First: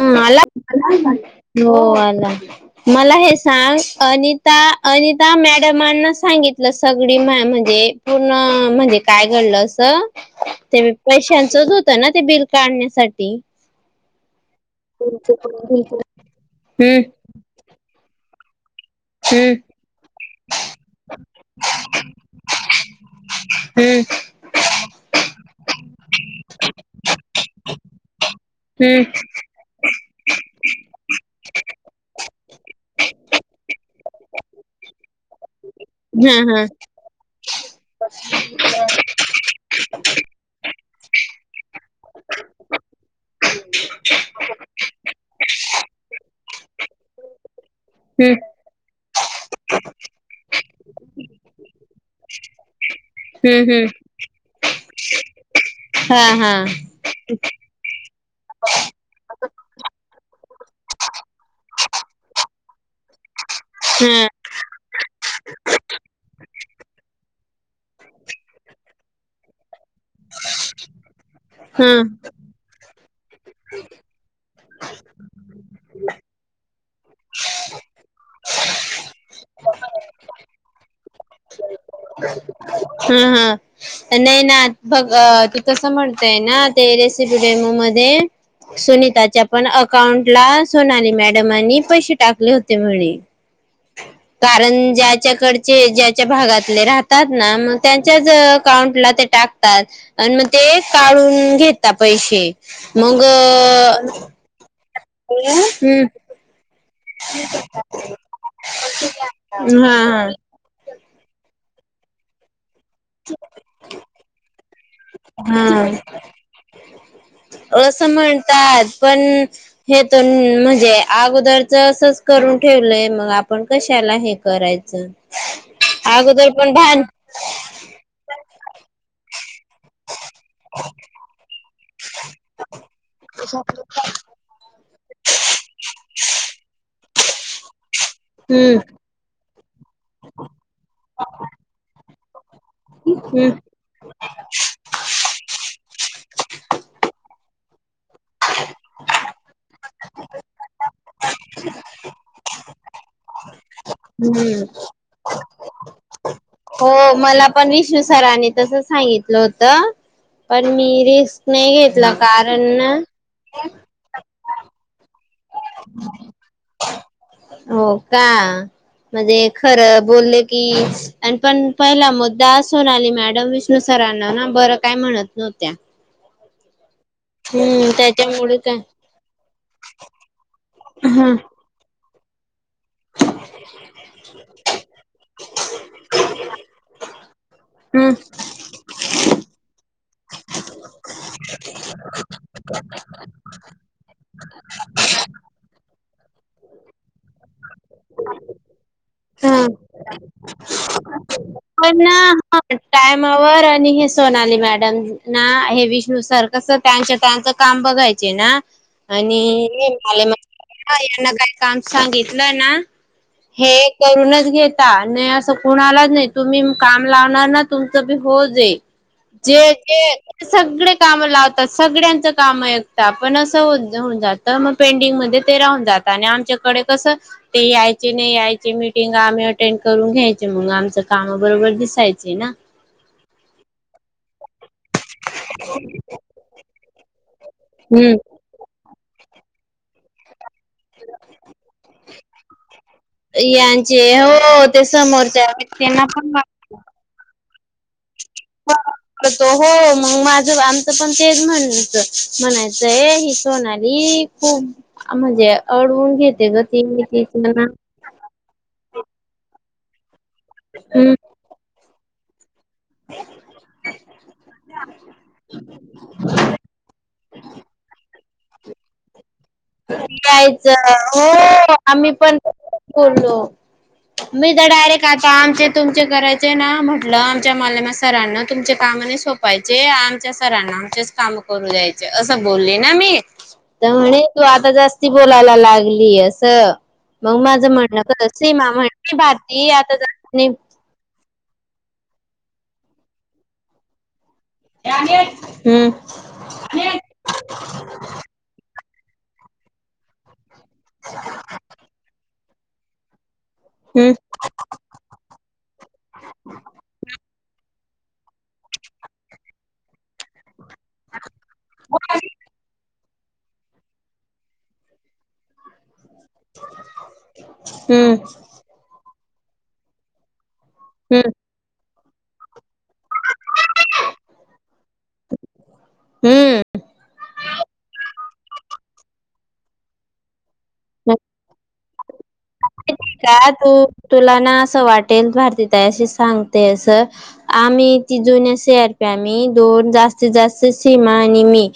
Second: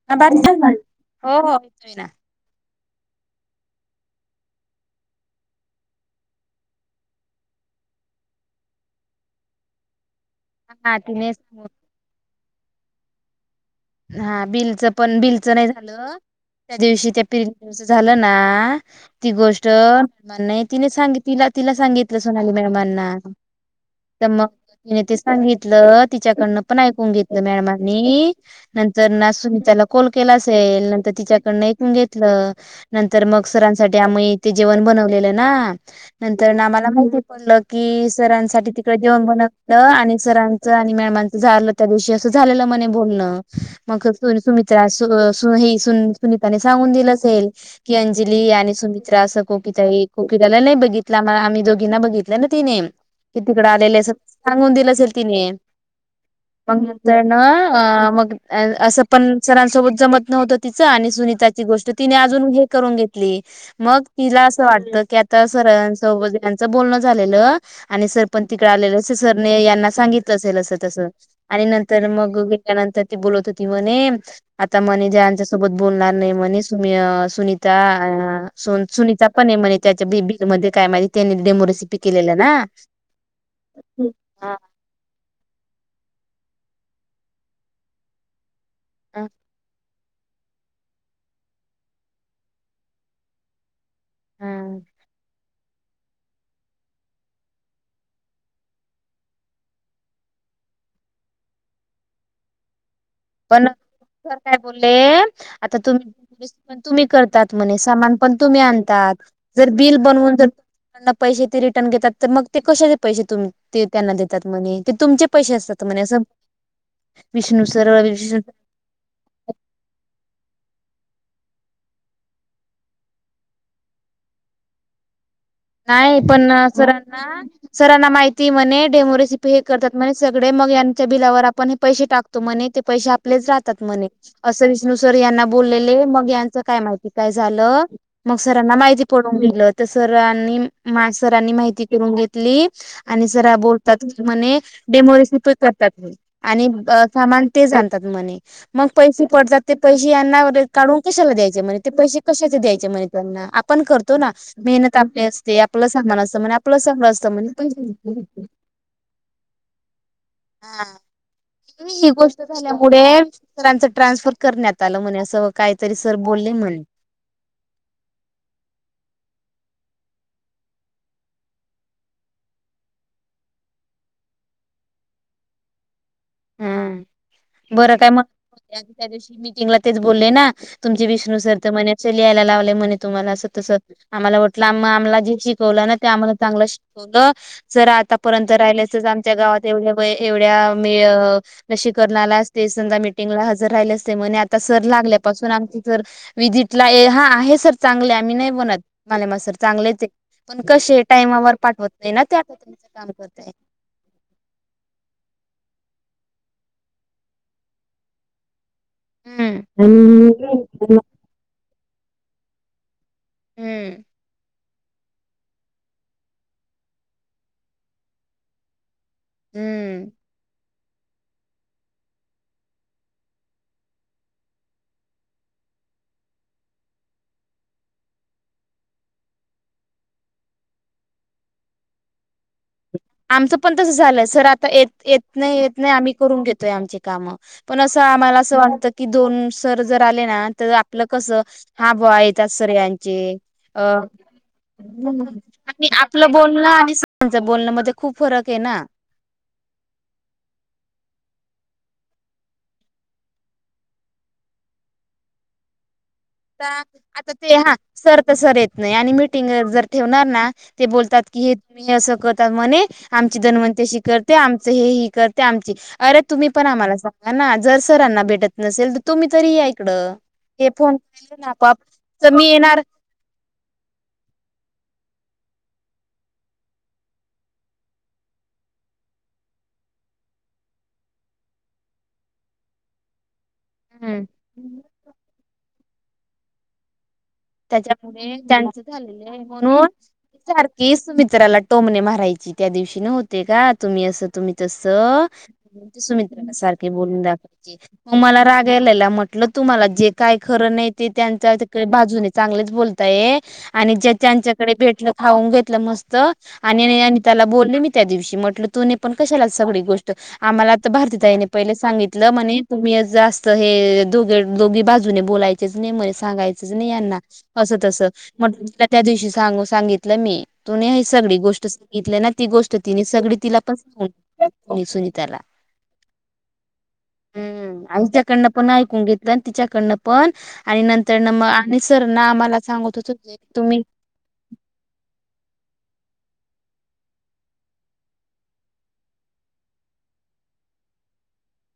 हम्म आबाज आला? हो आला मला हे सांग अनिता अनिता मॅडमांना सांगितलं सगळी म म्हणजे‌ पूर्ण अ म्हणजे काय घडलं असं ते बी हा तिने पैशांचच सांगून होतं ना ते बिल काढण्यासाठी. हा बिलचं पण बिलचं नाही झालं, त्या हम्म दिवशी त्या पिरणी झालं ना ती हम्म गोष्ट मला नाय तिने सांग तिला तिला सांगितलं सोनाली मॅडमांना. तर मग तिने ते सांगित ल तिच्याकडनं पण ऐकून घेतलं मॅडमांनी, नंतरन सुनीताला कोल केला असेल, नंतर तिच्याकडनं ऐकून घेतलं, नंतर मग सरांसाठी आम्ही ते जेवण बनवलं लेलं ना, नंतरन आम्हाला माहिती पडलं की सरांसाठी तिकडं जेवण बनव ल आणि सरांचं आणि मॅमांचं झालं त्या दिवशी असं झालेलं म्हणे बोलणं. मग अ सु सुमित्रा सु सु ही सुनिताने सांगून दिलं असेल. की हम्म अंजली आणि सुमित तर असं कोकि ताई कोकिताला नाही बघितलं आ- आम्ही दोघींना बघितलं ना तिने. कि तिकडं हम्म आलेले सांगून दिल असंलं तिने हा हा मग नंतर न- अ मग अ असं पण सरांसोबत जमत नव्हतं, तिचं आणि सुनीताची गोष्ट तिने अजून हे करून घेत मग हम्म तिला अस वाटलं की आता सरांच सोबत ह्यांचं बोलणं झालेलं. आणि सर पण तिकड आलेलं अस सरने यांना सांगितलं असेल, असं तस आणि हम्म नंतर हम्म मग गेल्यानंतर बोलत होती म्हणे, आता म्हणे सरांच्या सोबत बोलणार नाही म्हणे य सुनीता अ सुन सुनीता पण म्हणे, त्याच्या बिबीज मध्ये काय माहित त्या- त्यांनी डेमो रेसिपी केलेल्या ना. हा हा नाही हा ना, बघ तू कस म्हण ते ना ते रेसिपी डेमो मध्ये सुनीता च्या पण अकाउंट ला सोनाली मॅडमांनी पैसे टाकले, होते म्हणे. हा कारण ज्याच्याकडं चे ज्या ज्या भागतले राहतात ना, तेंच्याचं अकाउंटला ते टाकतात. अण म ते ते काढून घेता पैसे. मग पण काय बोलले, आता हम्म तुम्ही [unintelligible] तुम्ही करतात म्हणे, सामान पण तुम्ही आणतात जर बिल हा बनवून जर त्यांना पैसे ते रिटर्न घेतात, तर मग ते कशाचे पैसे तु -त्यांना देतात म्हणे, ते तुमचे पैसे हा असतात म्हणे हा असं विष्णु सर्व असं विण म्हणतात, पण हे तर म्हणजे. अगोदरच असच करून ठेवलंय, मग आपण कशाला हे करायचा. नाही पण सरांना- सरांना माहिती म्हणे, डेमोरेसिपी हे करतात म्हणे. सगळे मग याच्या बिलावर आपण हे पैसे टाकतो. म्हने ते पैसे आपलेच राहतात म्हणे अस विष्णू सर यांना बोललेले. मग यांच काय माहिती काय झालं. मग सरांना हम्म माहिती पडून दिलं तर सरांनी. माने सरांनी माहिती करून घेतली. आणि हम्म जरा बोलतात म्हणे डेमोरेसन तू ही कर. आणि सामान तेच आनतात म्हणे मग पैसे पडतात. ते पैसे यांना काढून कशाला द्यायचे म्हणे. ते पैसे कशाचे द्यायचे म्हणे त्यांना. पण करतो ना हम्म मेहनत आपली असते आपलं सामान अस आपलं चग हो असत मला म्हण पण विष्णू सरांनी [unintelligible] तसं सांगितलं होतं. पण ह मी रिस्क नाही ही घेतला गोष्ट कारण ना झाल्यामुळेांच ट्रान्सफर करण्यात आलं म्हणे असं काहीतरी सर बोलले म्हणे, हो का, म्हणजे खरं बोलले की पण पहिला मुद्दा असून आली मॅडम विष्णू साहे त्यांना न बर काय म्हणत नव्हत्या हम् हम्म बरं काय म्ह त्याच्यामुळे काय त्या दिवशी मीटिंगला तेच बोलले ना तुमचे हम्म विष्णू सर तर म्हणे [unintelligible] आहेयला म्ह तुम्हाला अस तस आम्हालाट आम्हाला जे शिकवलं ना ते आम्हाला चांग शवलं, जर हम्म आतापर्यंत राहिल्याचच आमच्या गावात एवढ्या व एवढ्या लसीकर्नाला ते समजा मिटिंग हजर राहिले असते म्हणे सर लागल्या पासून आमची, व्हिजिट ला आहे सर चांगले मी नाही म्हणत माले मास्तर हा. चांगले च आहे ते टाइम वर, प पाठवत नाही ना हा टाइमावर आणि, हे सोनाली मॅडम ना हे विष्णू सर कस त्यांच्या त्यांचं काम बघायचे ना आणि हम्म माले आणि यांनाा काम सांगितलं ना हे हम्म करूनच घेता न असं कोणा आलाच नाही तुम्ही काम लावणार ना तुमच बी हो जाई जे हम्म ज सगळे काम लावतात सगळ्यांच काम एकत पण असं हो होऊन जात मग पेंडिंग मध्ये ते राहन जात आणि आमच्याकडे कस ते यायचे नाही यायचे मीटिंग आम्ही अटेंड करून घ्यायचे मग आमच कामा बरोबर दिसायचे ना आमचं पण तसं झालंय सर आता येत येत नाही येत नाही आम्ही करून घेतोय आमची काम पण असं हम्म आम्हाला असं वाटत की दोन सर जर आले ना, तर आपलं कस हाबवा येतात स््रियांचे अ, यांचे हो ते समोरच्या आणि व्यक्तींना आपलं पण बोलण आणि सर चाय बोलण्या म, तो हो मग माझं आमचं पण, तेच म्हणच म्हणायचंय ही सोनाली खूप म्हणजे अडवून घेते ग ती ती आता ते म्हणा हा सर तर सर येत, नाही आणि मीटिंग जर ठेवणार ना ते हम्म बोलतात की हे तुम्ही हे असं कर तर मन्हे आमची जणवंती अशी करते आमच हे ही करते आमची अरे, तुम्ही पण आम्हाला सांगा. जर सरांना भेटत नसेल तर तुम्ही, तरी या इकडं हे कायचं फोन केले ना हो आपोआप आम्ही तर मी येणार पणलो मी [unintelligible] डायरेक्ट आता आमचे तुमचे करायचे ना म्हटलं आमच्या मालमा सरांना तुमच्या कामाने सोपायचे, जे आमच्या सरांना आमचेच काम करू दयचे असं बोलले ना मी तर म्हणे तू आता हम्म जास्ती बोलायला लागली असं. मग माझं म्हणणं त्याच्यामुळे सीमा जाच म्हण झाले भाती म्हणून आता जास्त नाही सारखे सु मित्राला टोमने मा, रायची त्या दिवशी न होते का तुम्ही अस, तुम्ही तस हम्म सुमित्राला सारखे बोलून दाखयचे त मला रागायला म्हटलं तुम्हाला जे काय खरं नाही ते त्यांचाडे बाजूने चांगलेच बोलताय आणि ज्या हम्म जच्याकडे भेटलं खाऊन घेतलं मस्त आणि अनिताला बोलले मी त्या दिवशी म्हटलं तुने पण कशाला सगळी गोष्ट आम्हाला आता भारतीताईने पहिले सांगितलं म्हणे तुम्ही जास्त हे दोघे दोघी बाजूने बोलायचेच नाही म्हणे सांगायचच नाही यांना असं तसं हम्म म्हट तुला त्या दिवशी सांगू सांगितलं मी तु हम्म सगळी गोष्ट, बघितल्या ना ती गोष्ट तिने सगळी तिला पण सांगून सुनीताला, हम्म. हम्म आच्या पण ऐकून घेत तिच्याकडन, पण आणि नंतर सर ना आम्हाला सांगत होत ठी तू तुम्ही तुला ना असं वाटेल भारती सांगते अस आम्ही ती जुन्या अस हरप आम्ही दोन जास्तीत जास्त सीमा आणि मी,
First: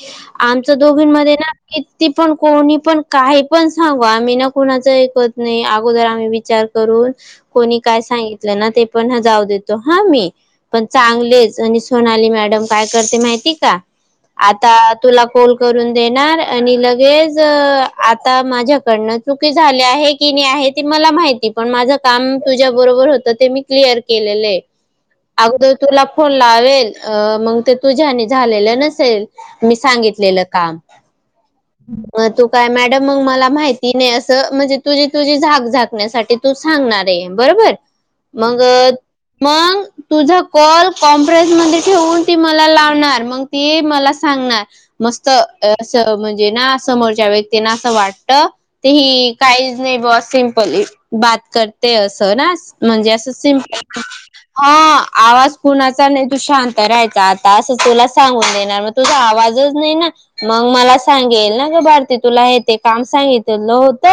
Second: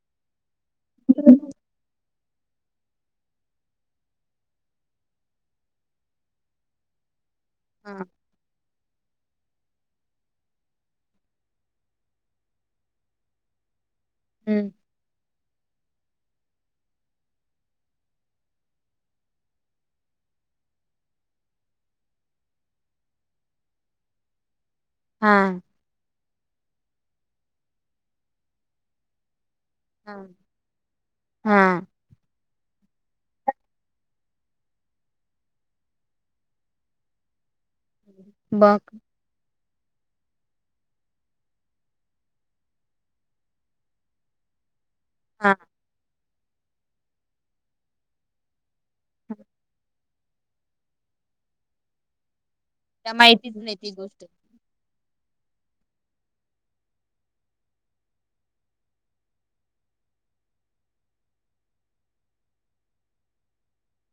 आमच दोघीं मध्ये ना किती पण कोणी पण काही पण सांगू आम्ही ना कुणाच ऐकत नाही, अगोदर आम्ही विचार करून कोणी काय हा सांगितलं ना ते पण जाऊ देतो हं आम्ही, पण चांगलेच आणि सोनाली मॅडम काय करते माहिती का? हम्म, आता तुला कॉल करून देणार आणि लगेच आता माझ्याकडन चुकी झाली आहे की नाही मला माहिती, पण माझं काम तुझ्या बरोबर होत ते मी क्लिअर केलेले. हा अगोदर तुला फोन लावेल, अ मग ते तुझ्यानी झालेलं नसेल. मी हा सांगितलेलं काम, हा म तू काय म मग मला माहिती नाही असं म्हणजे तुझी तुझी झाक झाकण्यासाठी तू सांगणार आहे बरोबर? मग बघ मग तुझा कॉल कॉम्फरेन्स मध्ये ठेवून, ती मला लावणार मग ती मला सांगणार मस्त हा अस म्हणजे ना समोरच्या व्यक्तीना असं वाटत ते ही काहीच नाही ब सिमपल बात करते असं ना म्हणजे त्या असं माहितीच नाही ती सिम्पल गोष्ट हा आवाज कुणाचा नाही तू शांत राहायचा, आता असं तुला सांगून देणार मग तुझा आवाजच नाही ना मग मला सांगेल ना ग भारती तुला हे ते काम सांगितलेलं होत,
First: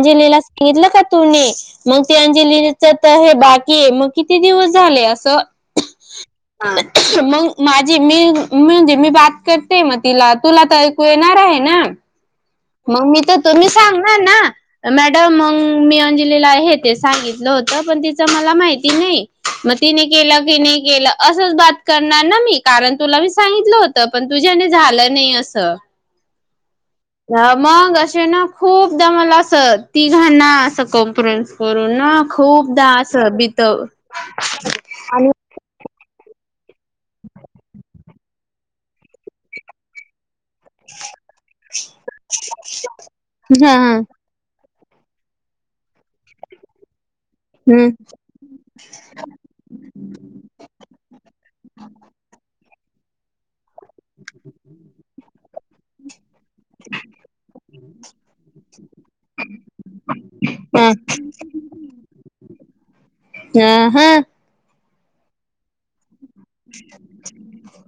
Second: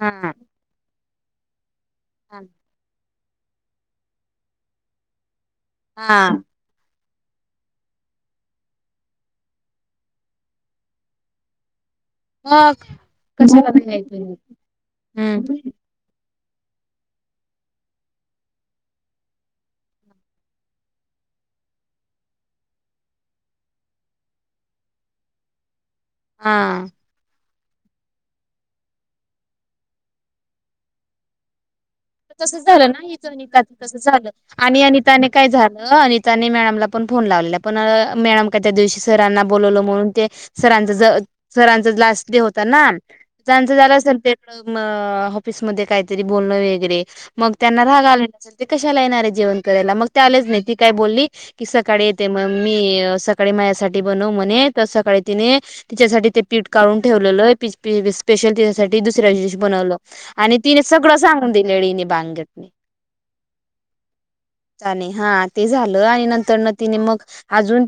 हा सांगितलं का तुने? मग ते हा अंजलीच तर हे बाकी आहे मग किती दिवस झाले असं हा. हा मग माझी मी म्हणजे मी बात करते मग तिला तुला तर ऐकू येणार आहे ना? मग मी तर तुम्ही कशाला नाही सांगणार ऐकून घेत ना मॅडम हम्म मग मी अंजलीला हे ते सांगितलं होत पण, तिचं मला माहिती नाही. मग तिने केलं की नाही केलं असच बात करणार ना मी, कारण तुला मी सांगितलं होत पण तुझ्याचेनी झालं नाही अस. हा. मग असे ना खूपदा मला असं तीघा ना असं कॉम्फरन्स करून. ना तसच खूपदा झालं ना असं बित अनिताच तस आणि झालं आणि अनिताने काय झालं अनिता [unintelligible] अनिताने मॅडमला पण फोन लावलेला, पण मॅडम का त्या दिवशी सरांना बोलवलं म्हणून ते सरांच ज सरांचा लास्ट डे होता ना त्यांच हा हा झालं सर ऑफिसमध्ये काहीतरी बोलण वगैरे मग त्यांना हम्म राग आलेेल ते कशाला येणार आहे जेवण करायला मग ते आलेच नाही, ती काय बोलली की सकाळी येते मग मी सकाळी माझ्यासाठी बनव म्हणे तर सकाळी तिने तिच्यासाठी पीठ काढून ठेवलेल आहे स्पेशल ठी दुस्या बनवल आणि तिने सगळं सांगून दिले बांगेतने हा हा. हा ते झालं आणि नंतर ना तिने मग अजून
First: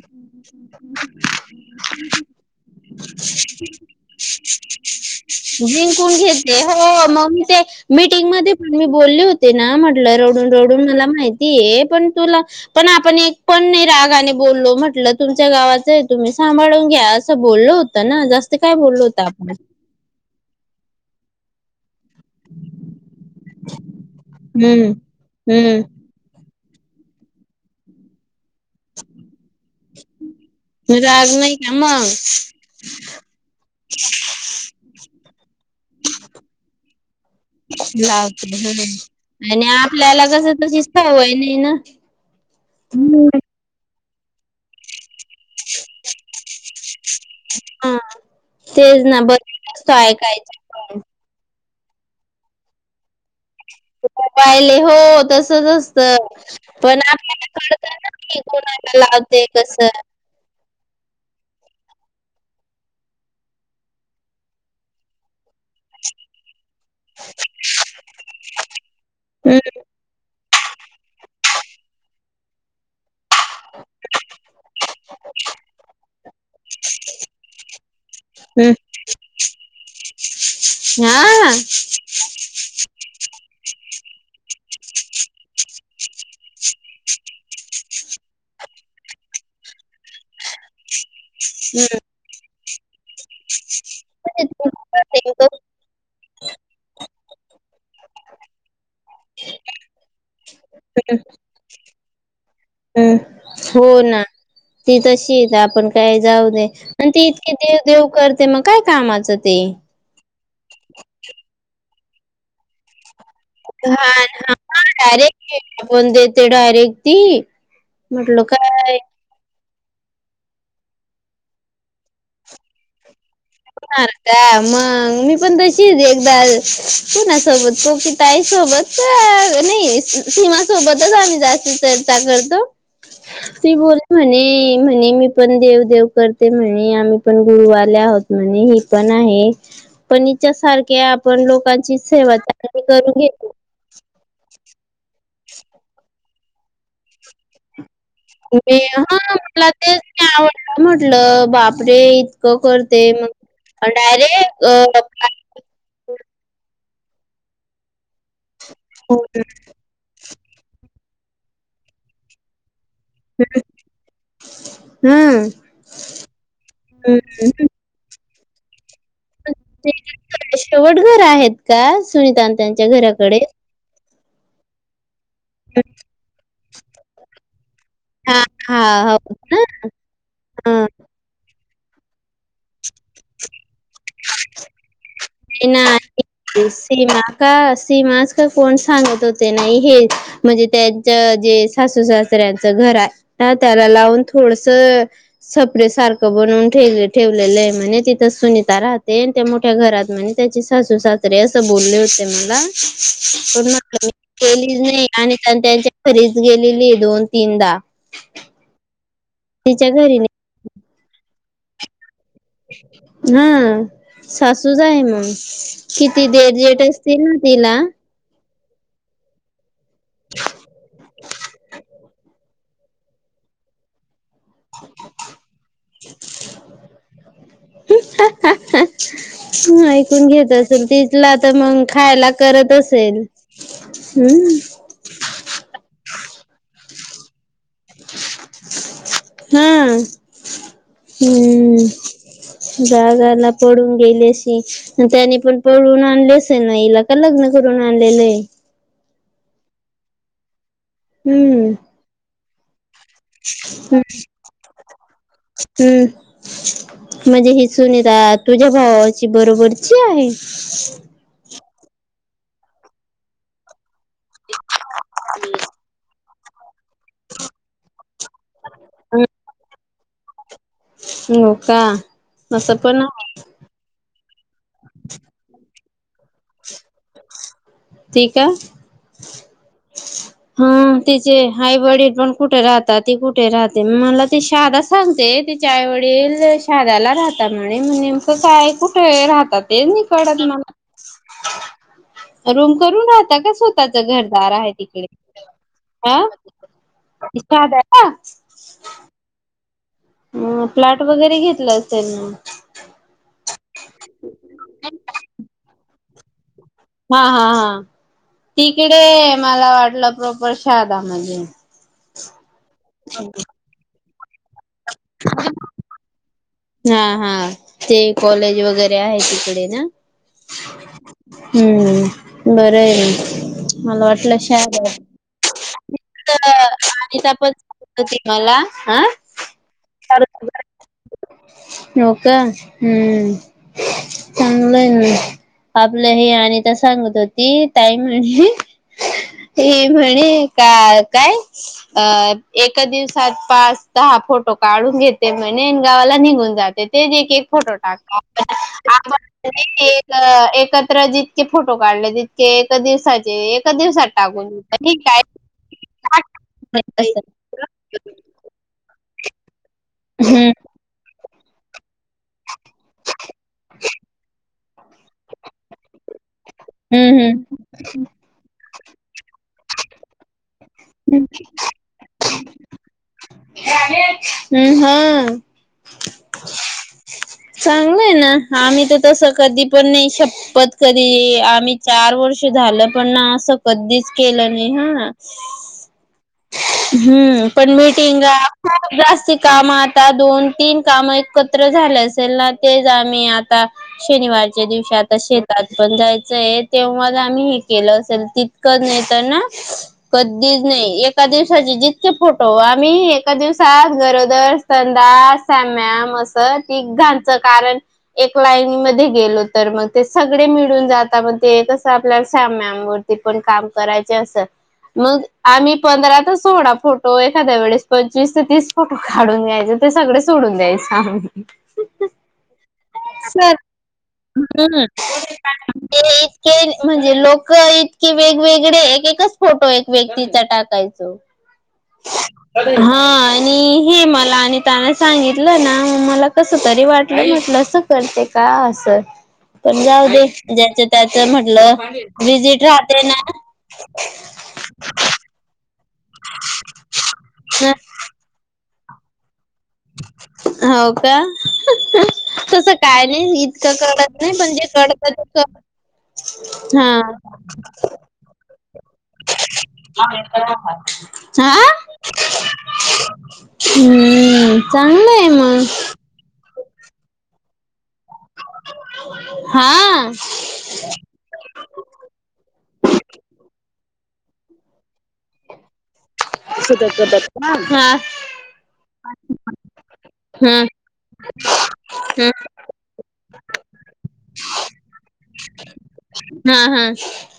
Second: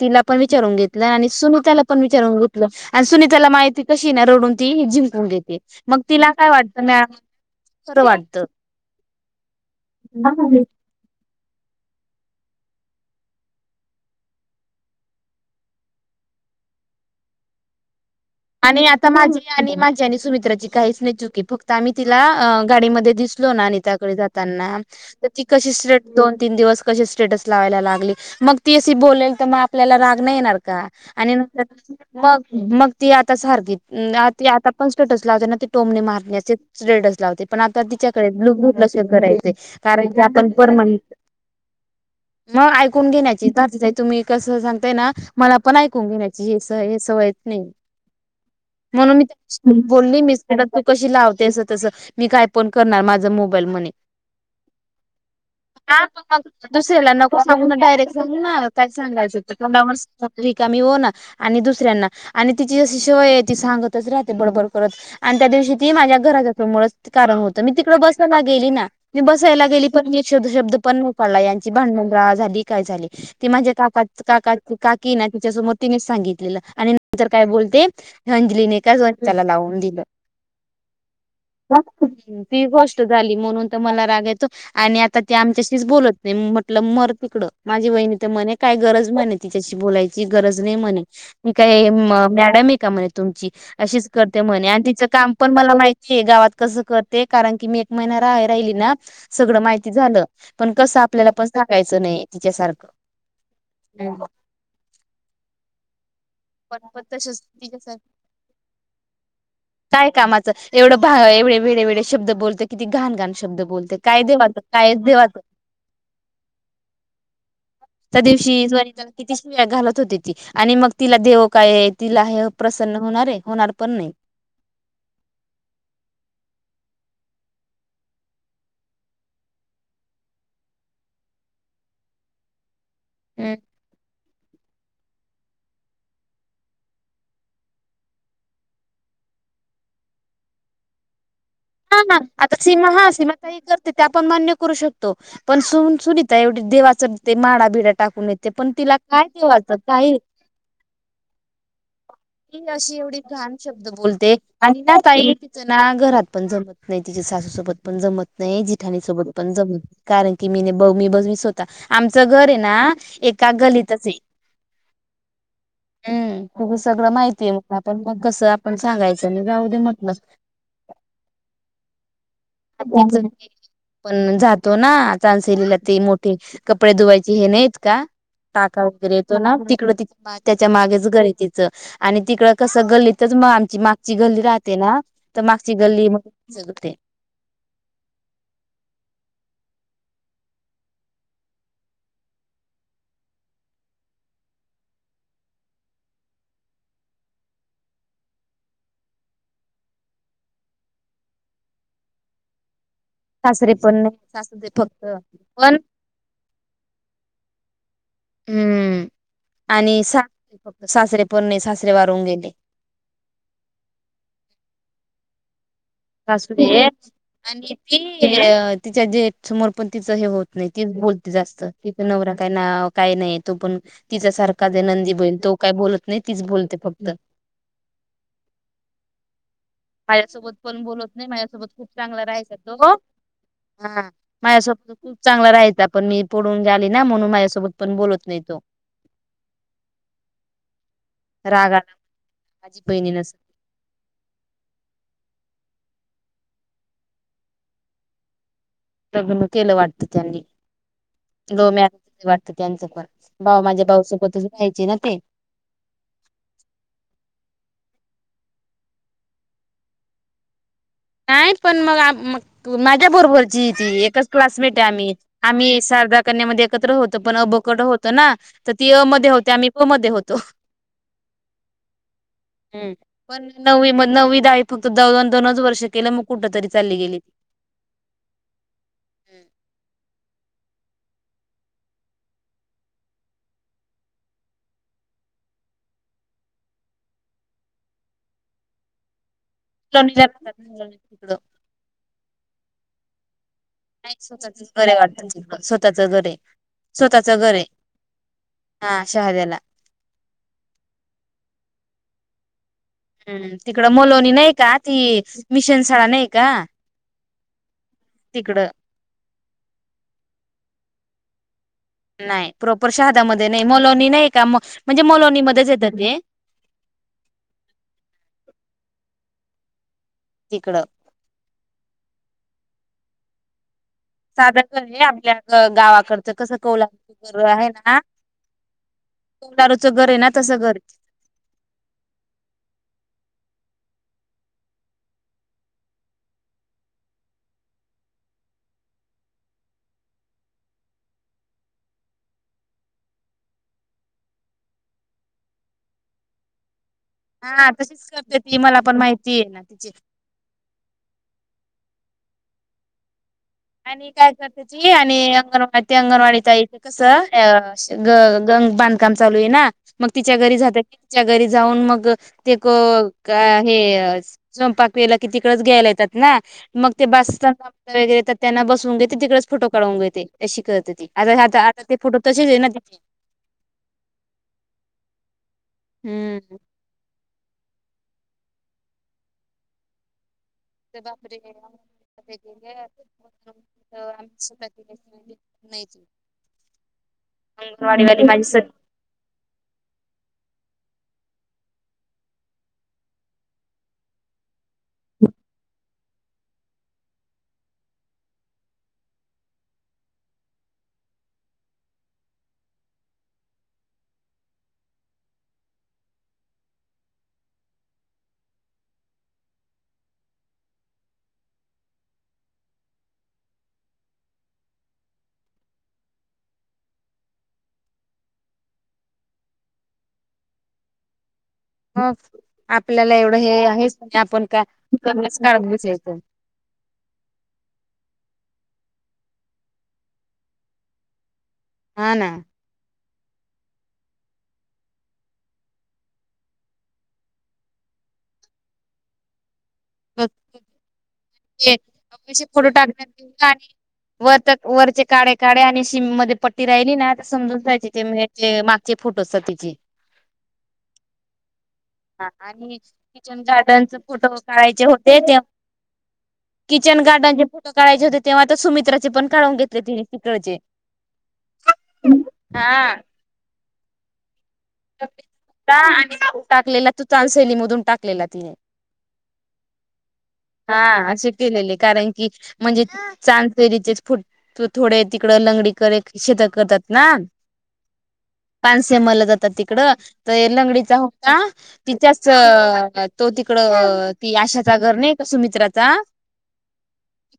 तिला पण विचारून घेतला आणि सुनीताला पण विचारून घेतल सुनीताला माहिती कशी ना रडून ती जिरून घेते मग जिंकून तिला काय घेते वाटतं ना हो मग मी ते मीटिंग वाटतं मध्ये मी बोलले होते ना म्हटलं रडून रडून मला माहिती ये पण तुला पण आपण एक पण नाही रागाने बोललो म्हटलं तुमच्या गावाचं आहे, तुम्ही सांभाळून घ्या असं बोलल होत आणि आता माझी आणि माझी आणि सुमित्राची काहीच नाही चुकी फक्त आम्ही तिला गाडीमध्ये दिसलो ना आणिताकडे जातना, हम्म तर ती कशी हम्म स्ट्रेट तीन दिवस कशी स्टेटस लावायला लागली मग ती अशी बोलेल तर मग आपल्याला राग नाही येणार का आणि राग नाही नर का मग मग? ती आता सारखी ती आता पण स्टेटस लावते ना, ते टोमने मारण्याचे स्टेटस लावते पण आता तिच्याकडे ब्लू लावते बु ल हम्म करायचे आणि कारण क आपल्याला आपण कसं तशी परमन सवय नाही ना [unintelligible] मग ऐकून हम्म घेण्याची तुम्ही कसं सांगताय ना मला पण ऐकून घेण्याची हे हे सवय सवयच नाही. हा तेच म्हणून ना बरं मी असतो बोलली मीस ऐकायचं तू पण कशी लावते अस तसं मी काय पण करणार माझा मोबाईल म्हणे. मोबाईल आहे, हो तसच हा असतं. पण मग पण दुसऱ्याला नको आपल्याला सांगुन कळत डायरेक्ट सांगू की ना काय कोणाला सांगायच. लावते कसं. नमस्त पब्लिक [unintelligible] म्ही हो ना आणि दुसऱ्यांना आणि तिचीशी सिवाय आहे ती सांगतच राहते बडबर करत त्या दिवशी ती माझ्या घराच्या समोरच कारण होतं मी तिकडं बसायला गेली ना मी हम्म बसायला गेली पण शब्द पण मुपडला यांची भांडण रा झाली. ती काय झाली ते माझे काका काकी ना तिच्या समोर तिने सांगितलं आणि नंतर काय बोलते हम्म अंजलीने का ज त्याला लावून दिलं हा ती गोष्ट झाली म्हणूनत म मला रागायेतो आणि आता ते आमच्याशीच बोलत नाही म्हटलं मर तिकडं माझी वहिणी तर म्हणे काय गरज म्हणे तिच्याशी बोलायची गरज नाही म्हणे मी काय हम्म. मॅडम आहे का म्हणे तुमची असंच करते म्हणे तिच काम पण मला माहितीय आहे गावात कस कर ते कारण की मी एक महिना राहा राहिली ना सगळं माहिती झालं पण कसं आपल्याला पण सांगायचं नाहीय. हम्म हो ना ती तशी येत तर आपण काय जाऊ पण पण आणि ते तसच इतकी देव तिच्यासारखं देव करते मग काय कामाचं ते काय कामाचं एवढं एवे वेळे वेळे शब्द बोलतं किती घाण घाण शब्द बोलते हा काय ह देवाचं कायच देवाचं डायरेक्ट फोन देते डायरेक्ट ती त्या म्हटल दिवशी काय वनिताला किती घालत होते ती आणि मग तिला देव काय आहे तिला हे प्रसन्न होणार आहे. पण नाही. होणार का मग मी पण तशीच एकदा कुणासोबत कोकिताईसोबत नाही सीमा सोबतच आम्ही जास्त तर करतो ती बोल म्हणे म्हणे मी पण देव देव करते म्हणे आम्ही पण गुरुवाले आहोत म्हणे ही पण आहे पण हच्या सारखे आपण लोक हा आता सीमा हा सीमा काही करते ते आपण मान्य करू शकतो पण सु सुनीत एवढे देवाच ते माडा भिडा मी ह मला तेच काही नाही आवड म्हटलं बापरे इतकं ती अशी करते एवढी मग घाण शब्द बोलते डायरेक्ट आणि ना ताई अ, तिच ना घरात पण जमत नाही ति सासू सोबत पण जमत नाही जिठाणी सोबत पण जमत नाही कारण की मी मी बघीतल स्वता आमचं घर आहे ना एका गलीतच आहे. हम्म हम्म, तु सगळं हम्म माहितीय आपण मग कस आप सांगायचं जाऊदे ते म्हटलं. शेवट घर आहेत का सुनीतान त्यांच्या घराकडे? पण जातो ना चाान्सलेला ते मोठी कपडे धुवायचे हे नाहीत का हा हा टाका वगैरे हो येतो ना तिकड त त्याच्या हा मागेच घर आहे च आणि तिकडं कसं गल्लीतच मग आमची मागची गल्ली राहते ना. तर ते मागसी गल्ली नाही म सगते सीमा का सीमास का कोण सांगत होते नाही हे म्हणजे त्यांच जे सासू सास त्यांचं घर आहे त्याला लागून थोडसं सफरे सारखं बनवून ठेवल ठेव ठेवलेलं आहे म्हणे तिथं सुनीता राहते त्या मोठ्या घरात म्हणे त्याची सासूसासरे अस बोलले होते म्हण प म सासरे पण म नाही सासरे केलीच फक्त नाही आणि पण त्यांच्या घरीच गेलेली दोन तीनदा. हम्म. तिच्या आणि घरी सासरे फक्त सासरे परणे सासरे वारून गेले. हा सासूज आहे मग किती देर झेट सासरे असतील ना आणि तिला? ती अ तिच्या जेठ समोर पण तिचं हे होत नाही तीच बोलते जास्त तिचा नवरा काय नाव काही नाही तू पण... तिच्या सारखा जे नंदी बईल तो काय बोलत नाही तीच बोलते फक्त... ह हा ह.. ह ऐकून माझ्यासोबत घेत पण असेल बोलत नाही तिथला तर माझ्यासोबत मग खूप चांगला खायला राहायचा करत असेल हम्.... शेवटी खूप चांगला राह पण मी पडून गली ना म्हणून माझ्यासोबत... पण बोलत नाही तो.... हा राग हम्म आला माझी बहिणीन जागाला पडून गेले त्यानी पण पळून आणलेस आहे ना हिला का लग्न करून आणलेलं आहे... लग्न केलं वाटतं त्यांनी लव मॅरेज वाटत त्यांचं पण... भाऊ माझ्या ह भाऊ सोबतच राहायचे ना ते हम्म म्हजे हिसून येत..... तुझ्या भावाची बरोबरची आहे. नाही पण म माझ्या बरोबरची ती एकच क्लासमेट आम्ही आम्ही... कन्यामध्ये एकत्र होत पण अ बकड होत ना तर ती अ मध्ये होती आम्ही प मध्ये होतो... हो का असं ह आहे पण नववी मग नववी दवी फक्त द दोन दोनच वर्ष... केला मग कुठ तरी चालली गेली... ती का हा तिचे आई वडील पण कुठे राहतात ती कुठे राहते मला ती शादा सांगते. तिच्या वडील शादाला राहतात म्हणे नेमकं काय कुठंय राह.. ते नहीं लोणीला कळत मला राहतात तिकडं रूम करून राहता का? नाही घरदार स्वतः आहे बरे तिकडे वाटल.. स्वतःच हा घर हे स्वतःच घर हे साधा का हा शहाद्याला... हम प्लॅट वगैरे घेतलं अस त्यांनी... हम्म तिकडं मोलोनी नाही का ती मिशन शाळा नाही का हा हा हा तिकडं तिकडे मला वाटलं प्रॉपर शादा माजे... नाही प्रॉपर शहादा्यामध्ये नाही मलोणी नाही का म्हणजे मलोणीमध्येच येतात ते... हा हा ते कॉलेज वगैरे आहे तिकडे ना... तिकडं हम्म बरं आहे ना... मला वाटलं साधं घर शाडा आहे आपल्या ग- गावाकडचं कसं कौलांच घर पण आहे ना. सांगत होती मला हा तारोचं घर आहे ना तसं घर.. नोका हम्म.. [unintelligible] चांगलंय आपलं हे आणिता सांगत होती ताई म्हनली.. ए भळी... का काय अ ए दिवसात पाच दहा फोटो काढून घेते म्हणे.. नेन गावाला निघून जाते. ते एक एक हा फोटो तशीच टाका करते ती मला पण आपण माहिती आहे ना तिची एकत्र जी.. इतके फोटो काढलेत इतके एका दिवसाचे एका दिवसात आणि काय टाकून देऊ करते ती ठीक आणि आहे. अंगणवाडी ते अंगणवाडीचा इथे कसं ग अ बांधकाम चालू आहे ना.. मग तिच्या हम्म घरी जाते तिच्या घरी जाऊन मग ते क का हे स्वयंपाक.. पाक केला तिकडंच घ्यायला येतात ना मग ते हम्म बस हम्म स्टँडवर... बसवून घेते तिकडेच फोटो काढवून घेते अशी करते ती आता आताता ते फोटो तसेच आहे ना तिचे... हम्म हा.. हम्म... चांगलय ना आम्ही तर तस कधी पण नाही शक... प्पत तर बापरे कधी आम्ही चार वर्ष गेले झालं पण ना असं कधीच केलं आम्ही नाही हां... नाही त... हम्म पण मीटिंगा सग खूप जास्ती काम आता दोन तीन काम.... एकत्र झाले असेल ना तेच आम्ही आता शनिवारच्या दिवशी आता शेतात पण.... जायचय तेव्हाला आम्ही हे केलं असेल तितकं नाही तर ना कधीच नाही एक... एका दिवसाचे जितके फोटो आम्ही एका दिवसात गरोदर संडास साम्या.. तिघांच कारण एक लाईन मधी गेलो तर मग ते सगळे मिळून जातात. मग ते कस आपल्याला [unintelligible] वरती पण काम करायच अस मग आम्ही पंधरा तर सोळा फोटो एखाद्या वेळेस पंचवीस ते तीस फोटो काढून घ्यायचे ते सगळे सोडून द्यायचे. [inaudible] हो आपल्याला एवढ हे सर आहेच नाही आपण काय हम्म [unintelligible] काढत ते बसायच. इतके म्हणजे लोक इतके वेगवेग इकडे एकेकच फोटो एक व्यक्तीचा टाकायचो. हा ना हां [inaudible] हे मला आणि त्याना सांगितलं ना म मला कस तरी वाटल म्हटल अस करते का अस. पण जाऊ दे ज्याच त्याच म्हटल विजिट राहते ना. वरत वरचे काळे काळे आणि मध्ये पट्टी राहिली तर ना समजून जायचे ते म्हणजे ते मागचे फोटोस ते हो का तस आणि काय किचन नाही इतक गार्डनचे कळत फोटो नाही काढायचे होते ते प ण [unintelligible] किचन हां गार्डनचे फोटो काढायचे होते तेव्हा तर सुमित्राचे पण काढून घेतले तिने तिकडचे [unintelligible] हा हा हम्म. चांगलं आहे मग. आणि टाकला तू टाकलेला चाल सैलीमधून टाकलेला तिने. हा. हा असे केलेले कारण की म्हणजे चांद फेरीचेच फुटतो थोडे तिकड लंगडी कर एक शेत करतात ना हा. पानसे मल जातात ति कड त हं. लंगडीचा होता तिच्याच हं. तो तिकड ती आशाचा घर नाही क सुमित्राचा हा हा.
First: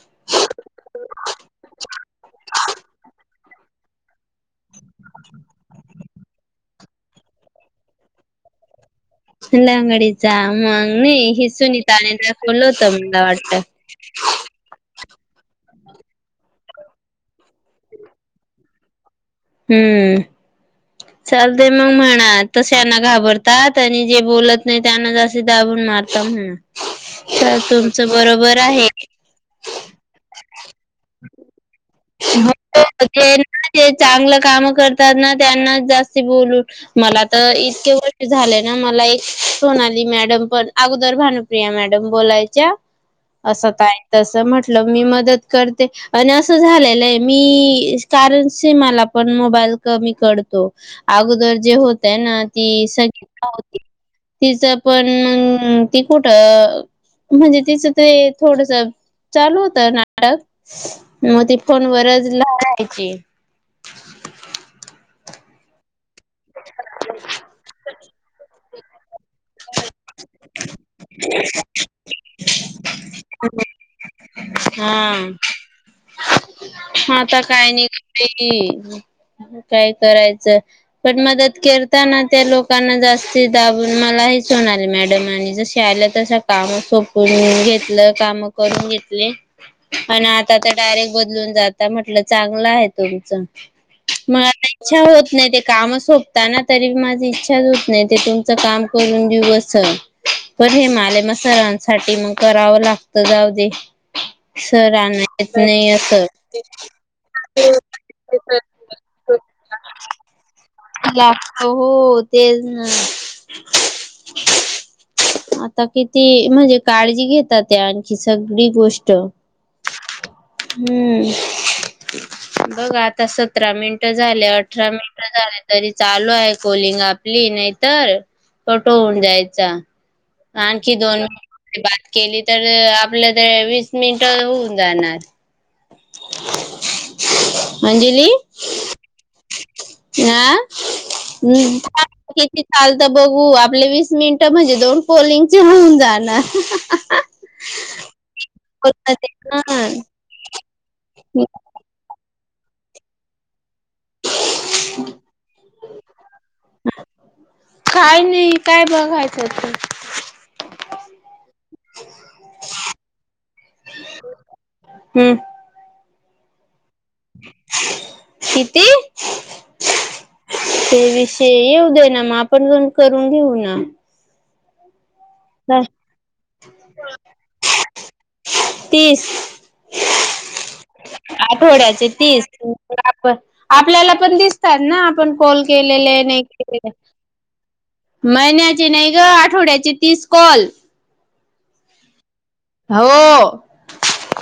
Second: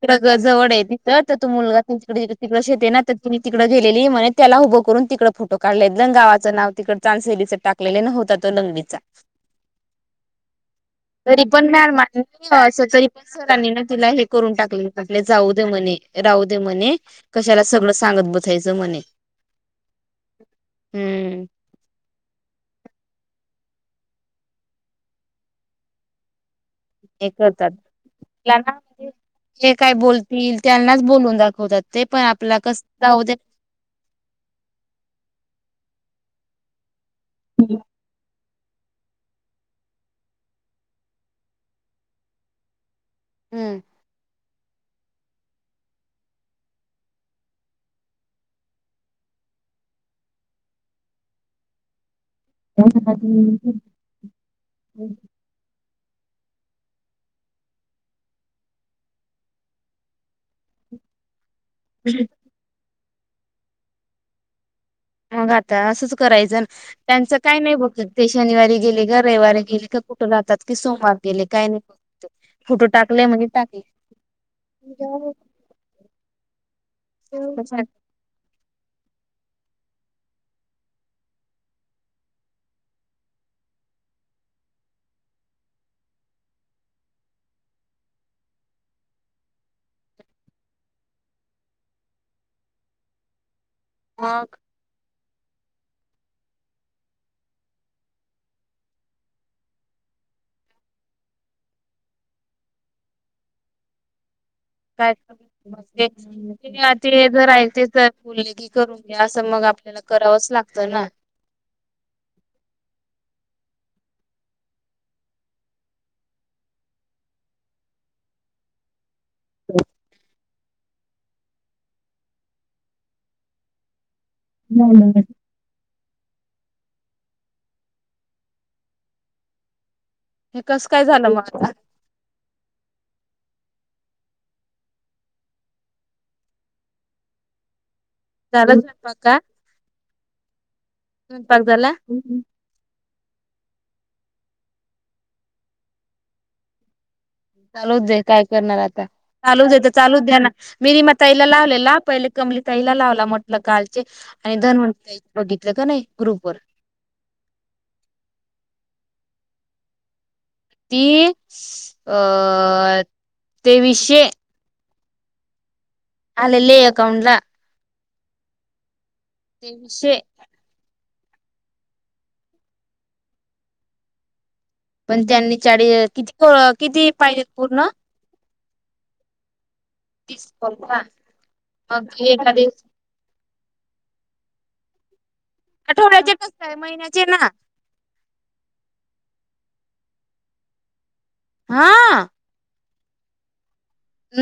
तिकड घर जवळ आहे ते. तर तर तो मुलगा तिकडे तिकडे शेते ना तर तिनी तिकड गेलेली म्हणे त्याला उभं करून तिकडं फोटो काढलेत जा गावाच नाव तिकड चार शैलीचा टाकलेल न होता तो लंगवी चा. लंगडीचा मग नाही तरी हे पण सुनीताने दाखवलं होतं [unintelligible] तरी पण मला वाटतं. सरांनी ना तिला खाली करून टाकले. आपले जाऊ दे म्हणे राहू दे म्हणे कशाला सगळ सांगत बसायच म्हणे. हम्म हम्म चालतय मग मा ना तश्याना घा हे करतात त्याना आहे. जे काय बोलतील त्यांनाच बोलून दाखवतात. ते पण हो आपला कस जाऊ दे ते चांगल काम करतात ना त्यांनाच जास्त बोलून मला तर इतके वर्ष झालेत. ना मला एक सोनाली मॅडम पण अगोदर भानुप्रिया मॅडम बोलायच्या. अस हम्म काय तस म्हटल मी मदत करते आणि अस कस झालेलं आहे मी कारण मला पण मोबाईल कमी कळतो अगोदर होतय ना ति [unintelligible] तिच पण ति कुठ अ. ‌ म्हणजे तिच ते थोडस चालू होत नाटक मग ती फोन वरच [unintelligible] मग आता असंच करायच त्यांच काय नाही बघत ते शनिवारी गेले का रविवारी गेले कुठ राहतात की सोमवार गेले काय नाही फुटो टाकले म्हणजे टाक हम्म हा आता काय नाही [unintelligible] काय करायच पण मदत करताना त्या लोकांना जास्ती दाबून म नाही सोनाली मॅडमांनी जस आल तस काम संपवून घेतल काम करून घेतल. -आता तर डायरेक्ट बदलून जात म्हटल चांगल आहे तुमच-मग आता इच्छा होत नाही ते काम सोपताना तरी माझी इच्छाच होत नाही. ते तुमच काम करून देऊ अस. पण [unintelligible] म सरांसाठी मग कराव लागत जाऊ देे. सर काय [unintelligible] नाही ते अस- ते जर ऐ ते तर बोलले कि करून घ्या असं मग आपल्याला करावंच लागत ना. हो हो तेच-ना आता किती म्हणजे काळजी घेतात, ते आणखी सगळी गोष्ट हम्म बघ आता सतरा मिनट झाले अठरा मीटर झाले तरी चालू आहे, कोलिंग आपली नाहीतर व, कट होऊन जायचा. हे कसं आणखी काय झालं मग आता दोन-बात केली तर आपल्या तर वीस मिनिट होऊन जाणार. झाला स्वयंपाक? ह चाल स्वयंपाक झाला? [unintelligible] आता बघू आपले वीस मिनिट म्हणजे दोन कॉलिंग चे होऊन जाणार. चालूच दे काय करणार आता चालुदे तर चालू द्या ना [unintelligible] लावलेला- क तला लाव म्हट [unintelligible] आणि धन म्हण बघितलं का नाही ग्रुप वर ततत [unintelligible] ती अं.. तेवीसशे हम्म. आलेले अकाउंटला किती? तेवीसशे. ते विषय येऊ दे ना, मग आपण पण करून घेऊ ना. पण त्यांनी चाळी किती किती पाहिजे पूर्ण? - -तीस. कॉल का आठवड्याचे मग तीस एका दिवस आपण आपल्याला पण दिसतात ना, आपण कॉल केलेले, आठवड्याचे नाही कस काय केलेले? महिन्याचे ना महिन्याची नाही ग, आठवड्याची तीस कॉल. हा. हो.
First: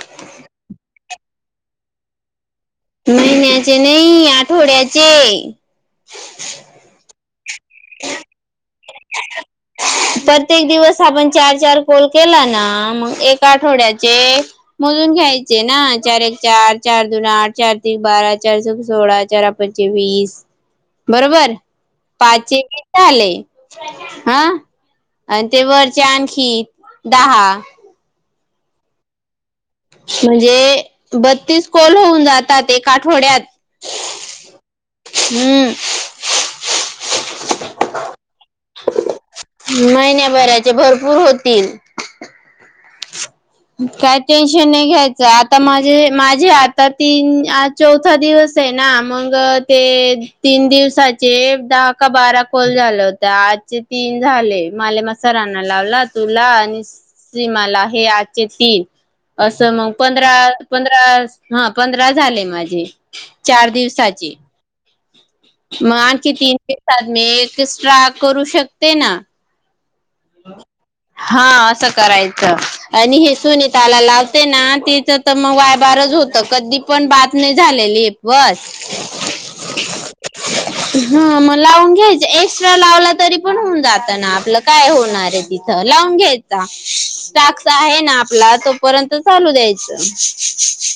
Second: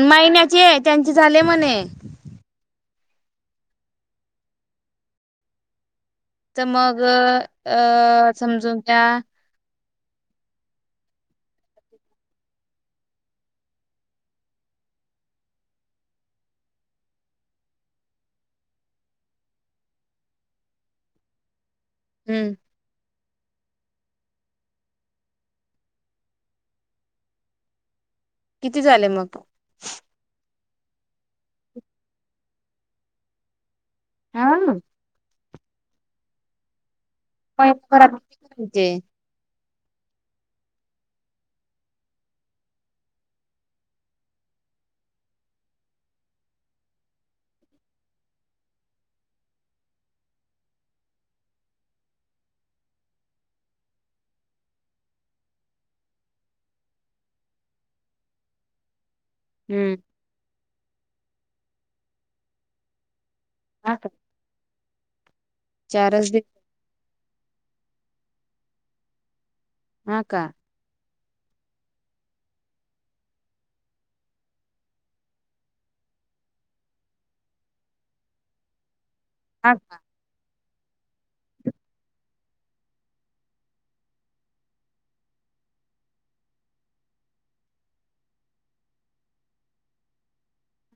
महिन्याचे त्यांचे झाले म्हणे महिन्याचे नाही, आठवड्याचे. तर मग अं अं.. समजून प्रत्येक दिवस आपण चार चार कॉल केला ना, मग एक आठवड्याचे मोजून घ्यायचे ना चार एके चार चार दोन आठ त्रिक बारा चार चोक सोळा चार पै [unintelligible] वीस बरोबर हम्म [unintelligible] - हा आणि ते वरचे आणखी, दहा- किती झाले मग? म्हणजे बत्तीस कोल होऊन जातात एक आठवड्यात. हा. हम्म. [inaudible] महिन्याभराचे भरपूर होतील. काय टेन्शन नाही घ्यायचं. आता माझे माझे आता तीन आज चौथा दिवस. ना, मग ते तीन दिवसाचे दहा का बारा काँल झाला होता- आजचे तीन झाले. माले म सराना लावला तुला आणी सीमाला हे आजचे तीन, असं मग हम्म पंधरा, पंधरा हा पंधरा झाले माझे. चार हा का दिवसाची. मग चारच आणखी तीन दिवस दिवसात मी एकस्ट्रा करू शकते ना. हा का? हा असं करायचं आणि हे सुनीताला लावते ना तिच तर मग वायबार होत कधी पण बात नाही झालेली बस. हा का हा मग लावून घ्यायच. एक्स्ट्रा लावला तरी पण होऊन जात ना आपलं काय होऊन. [unintelligible] तिथ लावून घ्यायचा.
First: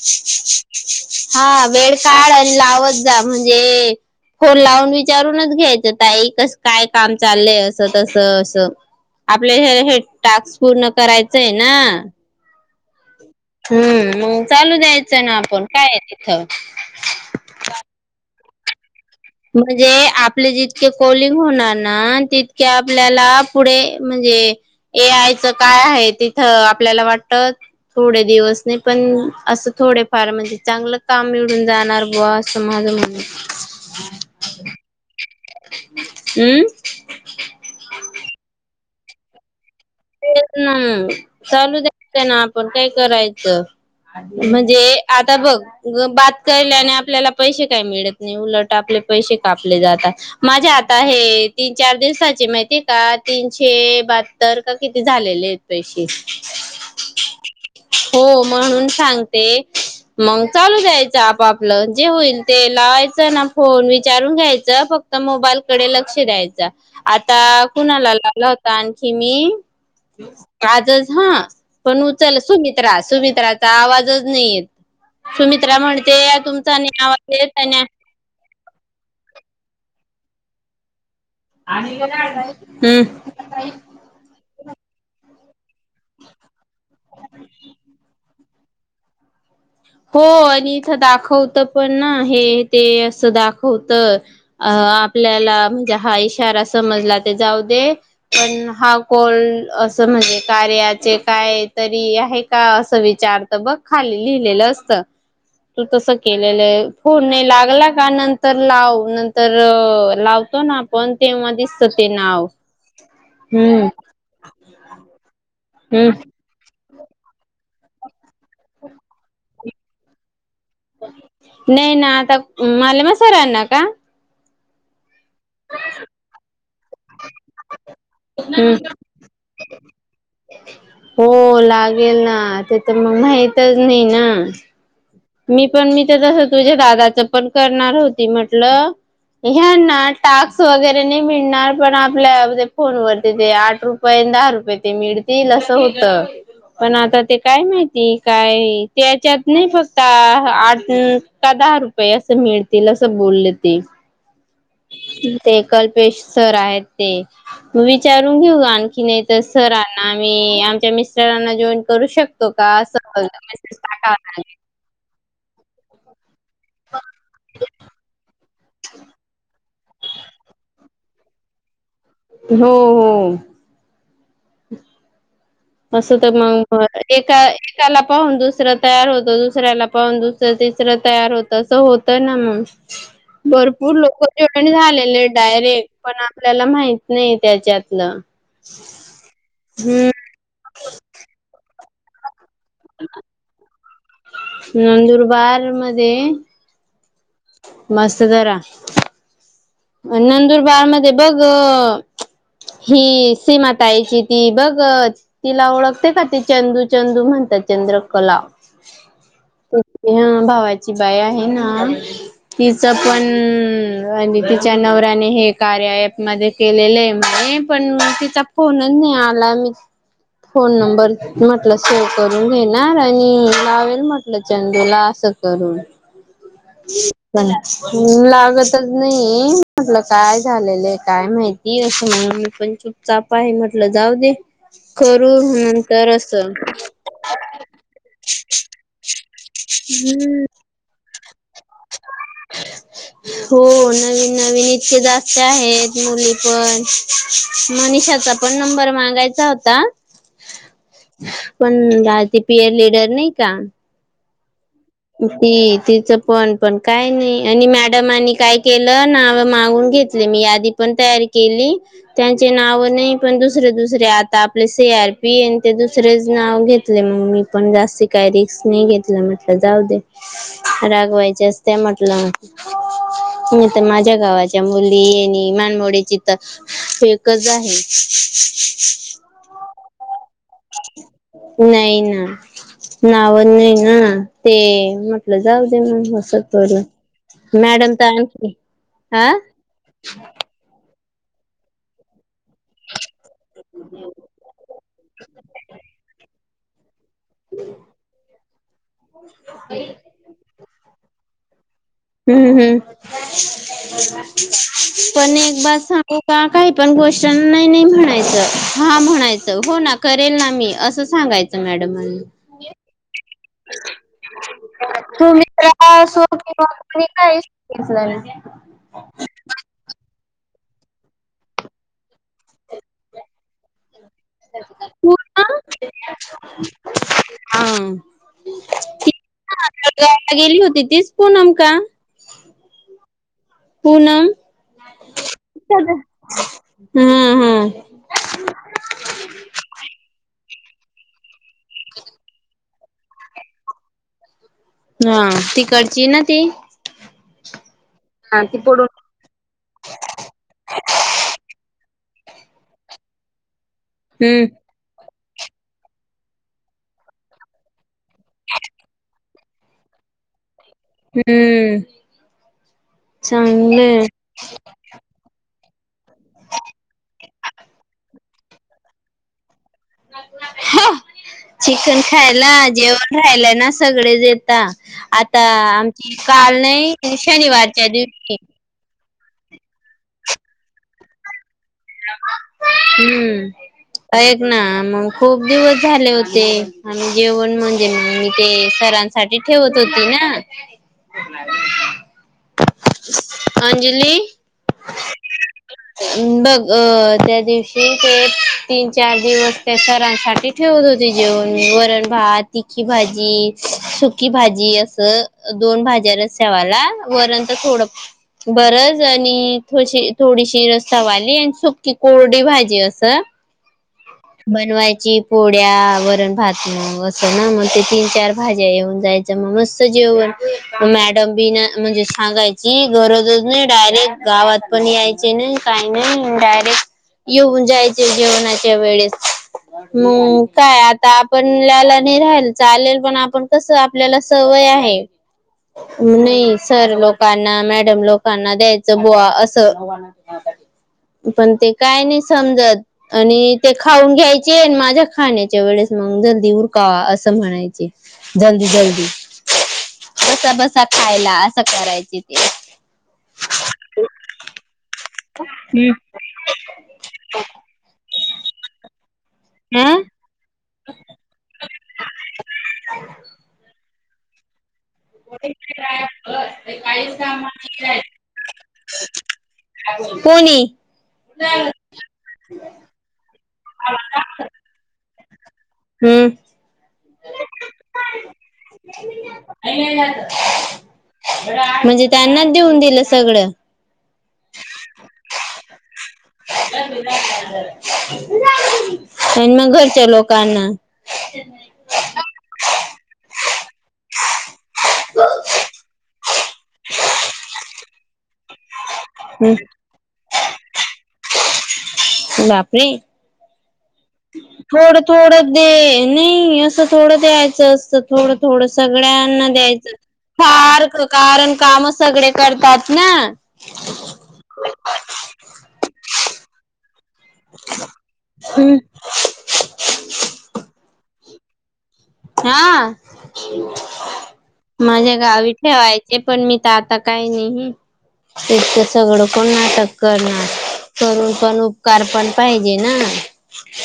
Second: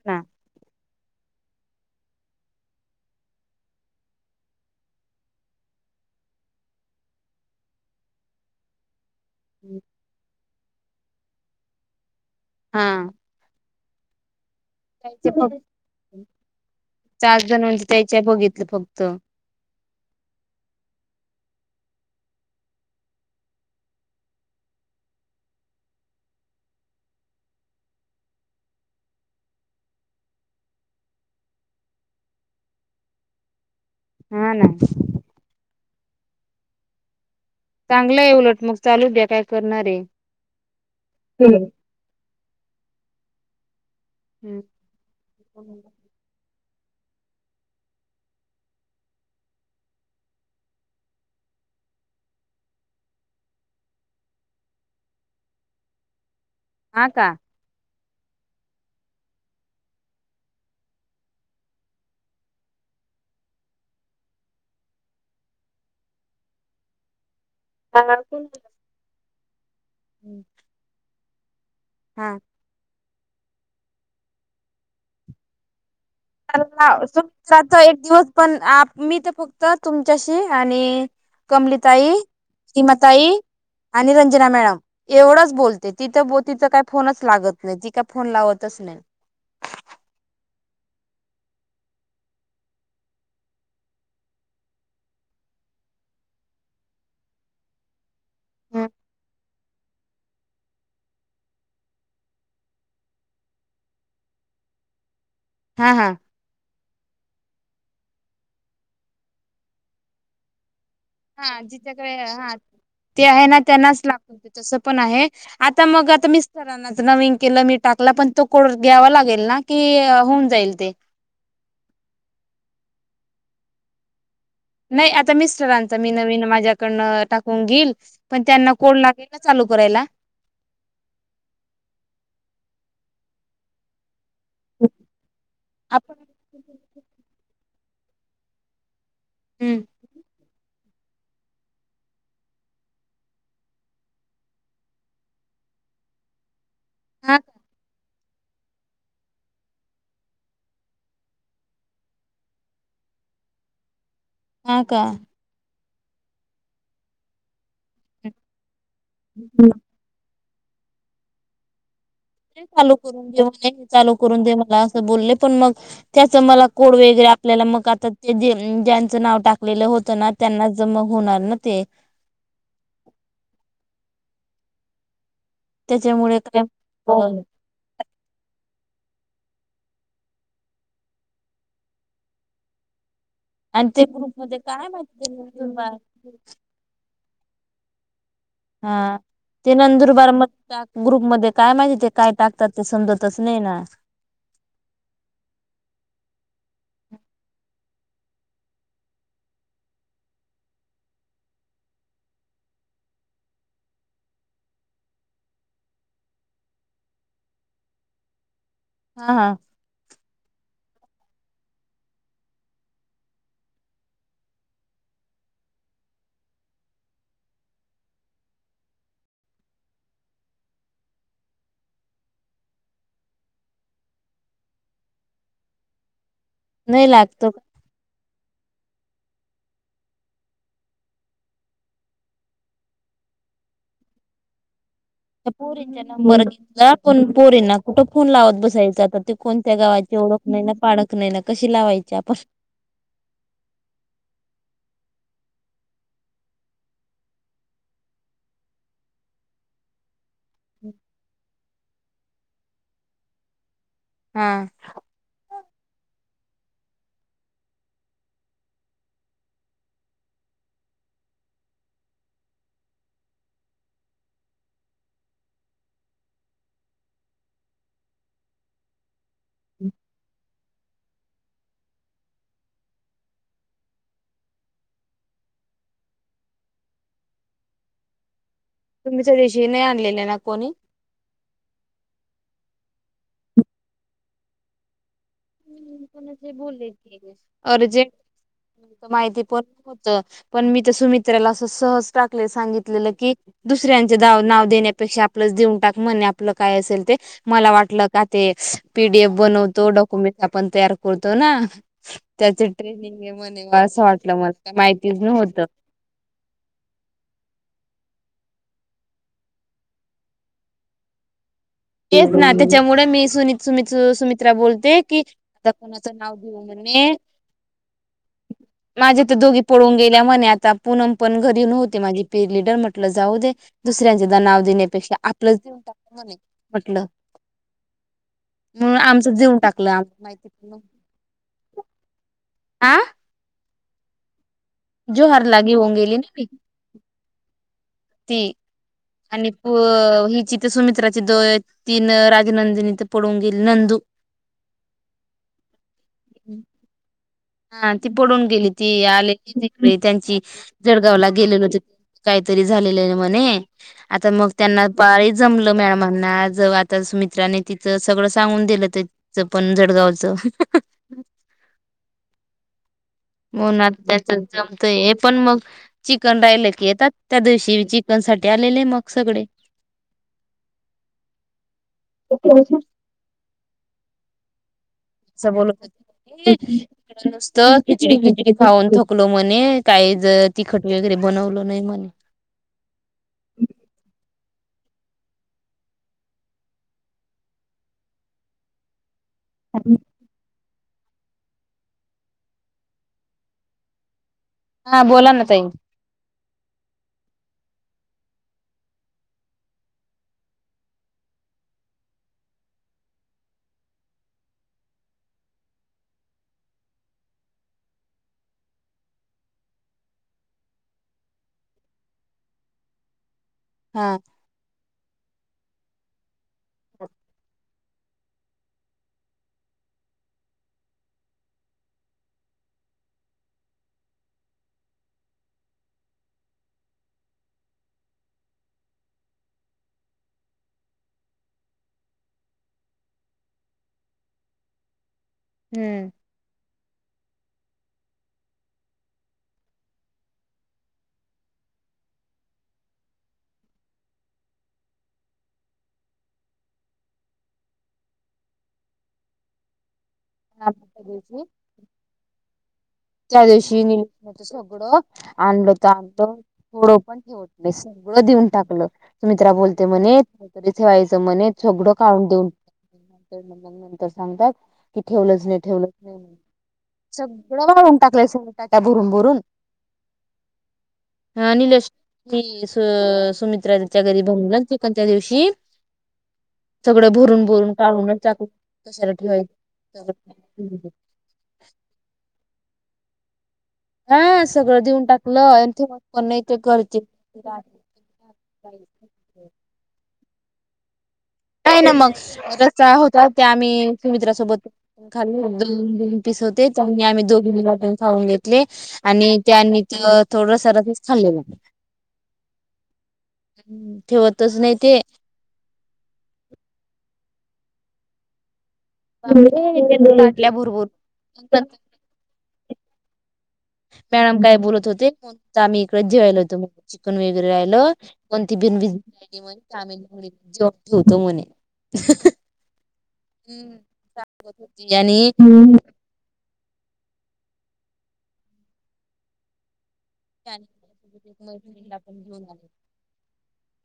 हा. [inaudible] फोन लावून विचारूनच घ्यायचं, ताई कस काय काम चाललंय असं तस असं. आपल्या हे हे टास्क पूर्ण करायचंय ना. हा. हम्म मग चालू दयायच, त्याचे ना फक्त आपण काय आहे तिथं. चार जणांचे त्याच्या बघितलं फक्त. म्हणजे आपले जितके कोलिंग होणार ना तितके आपल्याला पुढे म्हण म्हणजे ऐ आयचं काय आहे तिथं, आपल्याला वाटत थोडे दिवस नाही पण. असं थोडेफार म्हणजे, चांगलं काम निवडून जाणार बुवा असं माझं म्हण हा ना. अम. चांगलं आहे उलट मग चालू द्या काय. करणार आहे तेचं ना चालू द्यायचं, ना आपण काय करायचं. म्हणजे आता बघ गं बात बात केल्याने आपल्याला पैसे काही मिळत नाही उलट आपले पैसे कापले जातात. माझे आता हे तीन चार दिवसाचे माहिती आहेका. तीनशे बात्तर तर किती झालेले आहेत पैशे. हा का. हो म्हणून सांगते. मग चालू द्यायचं आपापलं जे होईल ते, लावायचं ना फोन विचारून घ्यायच फक्त मोबाईलकडे लक्ष द्यायच. आत आता कुणाला लावला होता, आणखी मी आजच हा. पण हा उचल सुमित्रा सुमित्राचा आवाजच नाही येत सुमित्रा म्हणते. [unintelligible] तुमचा नाही आवाज येत कमली आहे ना ताई, हम्म. ते तिथं भो तिच काय फोनच लागत नाही, ती काय फोन लावतच नाही. हो.. आणि इथं दाखवत पण ना, हे ते असं दाखवत अ आपल्याला म्हणजे, हा इशारा समजला ते जाऊ दे पण हा कोल असं म्हणजे कार्याचे काय तरी आहे. का असं विचार त बघ खाली लिहिलेलं असत. [unintelligible] तू हा तस हा केलेलं फोन नाही लागला का नंतर लाव, नंतर लावतो ना पण तेव्हा हा दिसत ते जिच्याकडे नाव हा ते आहे ना हम्म त्यांनाच लागतो तस पण आहे. आता हम्म. मग आता मिस्टरांनाच नवीन केलं मी टाकला पण तो कोड घ्यावा लागेल ना की होऊन जाईल ते नाही ना आता मलम सरांना का? नाही आता मिस्टरांचा मी नवीन माझ्याकडनं टाकून घेईल. पण त्यांना हम्म कोड लागेल ना चालू करायला. हो लागेल ना, ते तर मग माहितच नाही ना. [unintelligible] मी पण मी आपण तर तसं तुझ्या हे हम्म. ना टाक्स वगैरे. नाही मिळणार पण आपल्या फोनवरती ते आठ रुपये दहा रुपये ते मिळतील असं होत पण आता ते हा का. काय माहिती, काय त्याच्यात नाही फक्त. आठ का दहा रुपये असं मिळतील. असं बोलले ते, ह का. ते कल्पेश सर आहेत. ते विचारून घेऊ आणखी एका सरांना, मी आमच्या मिस्टरांना घेवून, ते चालू करून दे म्हणे. हे टाकावा चालू करून दे लागेल मला असं बोलले पण मग, त्याचं मला कोड वगैरे आपल्याला मग आता ते, लेलं होतं ना त्यांना जमा होणार ना ते हो हो. [unintelligible] तसं त त्याच्यामुळे काय मग हो. एका एकाला पाहून दुसरं तयार हो दुसऱ्याला पाहून दुसरं तिसरं तयार होत असं होत ना मग आणि भरपूर ते लोकं ग्रुपमध्ये जॉईन काय माहिती झालेले ते डायरेक्ट नंदुरबार पण आपल्याला माहित नाही त्यच्यातलं हा ते नंदुरबार म ग्रुपमध्येध्ये काय माहिती ते काय टाक तर ते समजतच नई ना. नंदुरबार मध्ये मस्त जरा. नंदुरबार मध्ये बग ही सीमाताईची ती बघ तिला ओळखते का ती चंदू चंदू म्हण तर चंद्रकला... हा हा ह्या भावाची ती बाई आहे ना तिच पण [unintelligible] च्या नवऱ्याने हे कार्या अँप मध्ये केलेलए म्हने पण मग तिचा फोनच नाई आला. [inaudible] फोन नंबर म्हटल सेव्ह करून घेणार आणि लावेल म्हटलं चंदूला. अस करून. नाही लागत बोला. लागतच. नाही म्हटलं काय झालेलं आहे. काय माहिती असं म्हणून मी पण चुपचाप आहे. म्हटलं जाऊ दे. करू त्या पोरींचा नंतर नंबर असं घेतला. पण पोरींना कुठं फोन लावत बसायच आता ते कोणत्या गावाची. ओळख नाही. ना पाडक नाही. ना क हो नवीन नवीन इतके जा. आहेत. मुली पण मनिषाचा पण नंबर मागायचा होता. [unintelligible] पण डाल ती पीयर लिडर नाही का? हा आ. ते तिच पण पण काय नाही. आणि मॅडमानी काय केल नाव मागून. घेतले. मी आधी पण तयारी केली, त्याचे नाव नाही पण दुसरे दुसरे आता आपले सेफ. ते आर पी येन ते दुसरेच नाव घेतले. मग मी पण जास्तीत काही रिक्स नाही घेतली. मग जाऊ दे रागवायचे असते. म्हटलं [unintelligible] मी तर माझ्या गावाच्या मुली येणी मानमोडची तर [unintelligible] एकच आहे. तुम्हीच्या दिवशी नाही, आणलेले ना कोणी नाही ना नाव नाही. ना ते मग म्हटलं जाऊ दे मग अस पण ते बोलले की करून मॅडम अर्जंट काय माहिती पण होत. पण मी तर सुमित्राला अस सहज टाक. सांगितलेलं की, दुसऱ्यांचे दाव नाव देण्यापेक्षा आपलंच देऊन टाक म्हणे, आपलं काय असेल ते. मला वाटलं का ते पीडीएफ बनवतो डॉकुमेंट आपण तयार करतो ना हम्म त्याचे हम्म. ट्रेनिंग म्हणे असं वाटलं मला काय माहितीच पण नव्हत एक बार सांगू का काही पण गोष्टींन नही नही म्हणा [unintelligible] हा म्हणायचं हो ना करेल ना मी असं सांगायचं मॅडमांना. तेच ना त्याच्यामुळे मी सुनी सुमिच सुमित्रा बोलते की तुम्ही तर आता कुणाचं असो नाव घेऊ किंवा कोणी म्हणे. काही सांगितलं नाही. माझ्या त दोघी पळून गेल्या म्ह आता पुूनम पण घरी नव्हती माझी [unintelligible] जाऊ दे दुसऱ्यांच द नाव देण्यापेक्षा पूनम आपलंच देऊन टाक म्हणे म्हटलं हा अ म्हणून ती आमचं ना देऊन टाकलं आपल्या आम गावाला माहिती गेली पण होती तीच पूनम का? आ पुनम जोहार ला घेऊन गेली ना ती हा हा ती आणि पु अ हिची सुमित्राची दो तीन राजनंदिनी ती पळून गेली नंदू आ तिकडची ना ती हा ती पडून गेली ती आल्याची त्यांची जळगावला गेलेलो ती काहीतरी झालेलेलं म्हणे आता हम्म मग त्यांना पाळी जमलं मॅमांना ज तिचं सगळं सुमित्राने सगळं सांगून दिलं पण तिचं जडगावचं हम्म उन्हात चांगलंय त्याचं जमतंय ये पण मग चिकन राहिल की येतात त्या दिवशी चिकन साठी आलेले मग सगळे ह्या चिकन खायला असं जेवण राहिल ना सगळेच येता आता बोलत आमची होते काल नाही तिकडं शनिवारच्या दिवशी त्यो म्हणे काही ज तिखट वगैरे बनवलं नाही म्हणे पप्पा हम्म आयेत ना मग खूप दिवस झाले होते आणि जेवण म्हणजे मी न ते सरां साठी ठेवत होते ना अंजली हा बोला ना ताई बघ अ त्या दिवशी ते तीन चार दिवस त्या सरांसाठी ठेवत होती जेवण मी वरण भात तिखी भाजी सुकी भाजी असं अ दोन भाज्या रस्सा वाल वरणत थोडं बरच आणि थोईशी थोडीशी रस्सा वाली सुक्की कोरडी भाजी असं हा बनवायची पोळ्या वरण-भात मग असं ना मग तीन-चार भाज्या येऊन जायच मग मस्त जेवण मॅडम बी ना म्हणजे सांगायची गरज नई डायरेक्ट गावात पण यायचे नाही काय नाही डायरेक्ट येऊन जायचे जेवणाच्या वेळेस [inaudible] म काय आता आपल्याला नाही राहिला चालेल आपण कस आपल्याला सवय हाय हम्म काय नाही सर लोक कांना मॅडम लोकांना द्यायचं बुवा असं पण ते काय नयी समजत आणि ते खाऊन घ्यायचे आणि माझ्या खाण्याच्या वेळेस मग जल्दी उरका असं म्हणायचे जल्दी जल्दी [inaudible] बसा त्या बसा खायला दिवशी असं करायचे ते त्या दिवशी मी सगळं आणलं तर आणलं थोडं पण ठेवलं नाही सगळं देऊन टाकलं सुमित्रा बोलते हं म्हणे तरी ठेवायचं म्हणे सगळं काढून देऊन टाकलं सांगतात की ठेवलंच नाही ठेवलंच नाही सगळं वा हे सगळ टाका भरून भरून. कोणी हा निलेश सुमित्राच्या घरी बनला त्या दिवशी हम्म. सगळं भरून भरून काढूनच टाकून कशासाठी ठेवायच म्हणजे त्यांनाच देऊन दिलं सगळं हा सगळं देऊन टाकलं आणि ते मग. पण नाही आणि मग घरच्या लोकांना नाही ना मग कसा होता त्या आम्ही सुमित्रासोबत खाल दोन पिस होते त्यांनी आम्ही दोघीनी लाटण खऊून घेतले आणि हम्म त्यानीच थोडं सरसच खाल्लेलं. बाप रे ठेवतच नाही थोड ते थोड दे नाही असं थोडं दयचं असत थोडं थोड सगळ्यांना द्यायचं ताटल्या भरपूर फार कारण काम सगळे करतात ना मॅडम काय बोलत होतेण आम्ही इकडेच जेवायला येतो म्हणून. चिकन वगैरे राहिलं कोणती बिन म्ह जे ठेवत म्हणे. हा हम्म सांगत होती माझ्या आणि गावी ठे हम्म. व्हायचे पण मी आता काही नाही तकं सगळं कोण नाटक करणार त्याने माझ्यासोबत करून एक पण मैत्रिणीला उपकार पण घेऊन आले पाहिजे ना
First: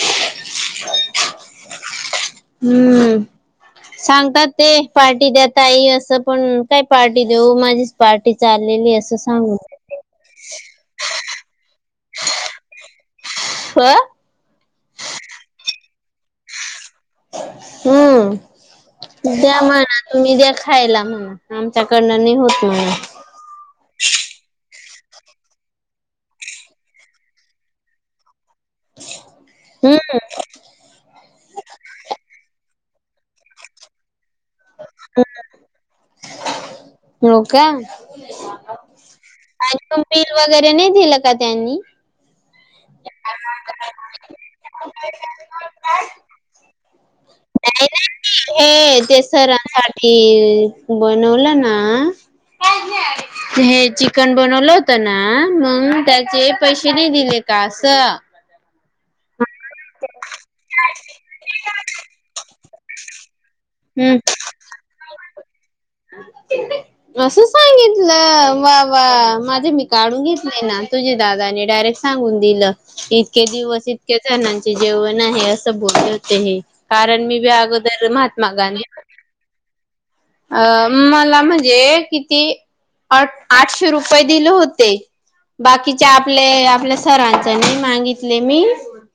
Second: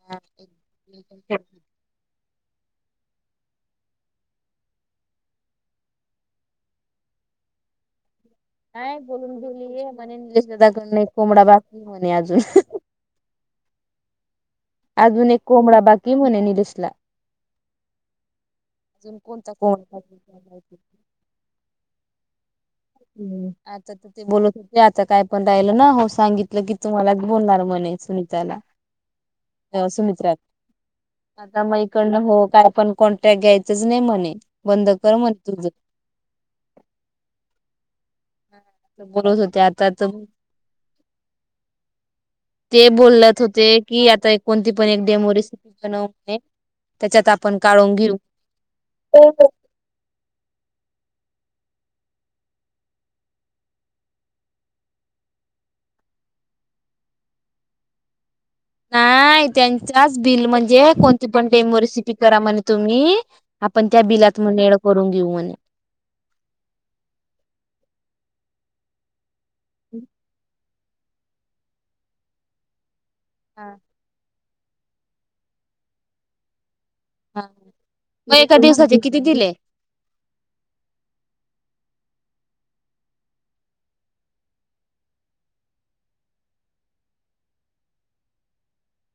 हा, एक- एक- एक- हम्म सांगतात ते पार्टी दया ताई असं पण काय पार्टी देऊ माझीच पार्टी चाललेली नाहीय असं बोलून सांगून गेलीय म्हणे निलेशदाकडन एक कोंबडा बाकली म्हणे अजून. ह. अजून एक कोंबडा बाकी म्हनी दिसला हम्म कोणता द्या कोंबडा म्हणा बाकी तुम्ही काय द्या माहिती खायला म्हण आमच्याकडनं नाही होत. म्हणा हम्म आता तर ते बोलत होते आता काय पण राहिलं ना हो सांगितलं की तुम्हालाच बोलणार म्हणे सुनीताला. हम्म सुमित्रात आता म इकडनं हो काय पण कॉन्ट्रॅक्ट घ्यायचंच नाही म्हणे बंद कर म्हणे तुझं. हो का हा, असं बोलत होते आता तर बिल वगैरे नाही दिलं का त्यां आणि ते बोलत होते की आता कोणती पण एक डेमो रेसिपी बनव म्हणे. त्याच्यात आपण नाही काढून घेऊ. हे देसरांसाठी बनवलं ना [unintelligible] हे चिकन बनवलं होत ना मग त्याचे पैसे नाही दिले का असं. नाही त्यांचाच बिल म्हणजे कोणती पण टेम वेसिपी करा म्हणे तुम्ही. आपण त्या हम्म बिलात म मेळ करून घेऊ म्हणे. असं सांगितलं वा वा माझे मी काढून घेतले ना. तुझ्या दादानी डायरेक्ट सांगून दिलं इतके दिवस इतके जाना जेवण आहे असं बोलेहोते हे. कारण मी बी अगोदर मग महात्मा एका गांधी दिवसाचे किती दिले? अं मला म्हणजे किती अ आठशे रुपये दिले होते. बाकीच्या आपल्या आपल्या सरांच नाही मागितले मी.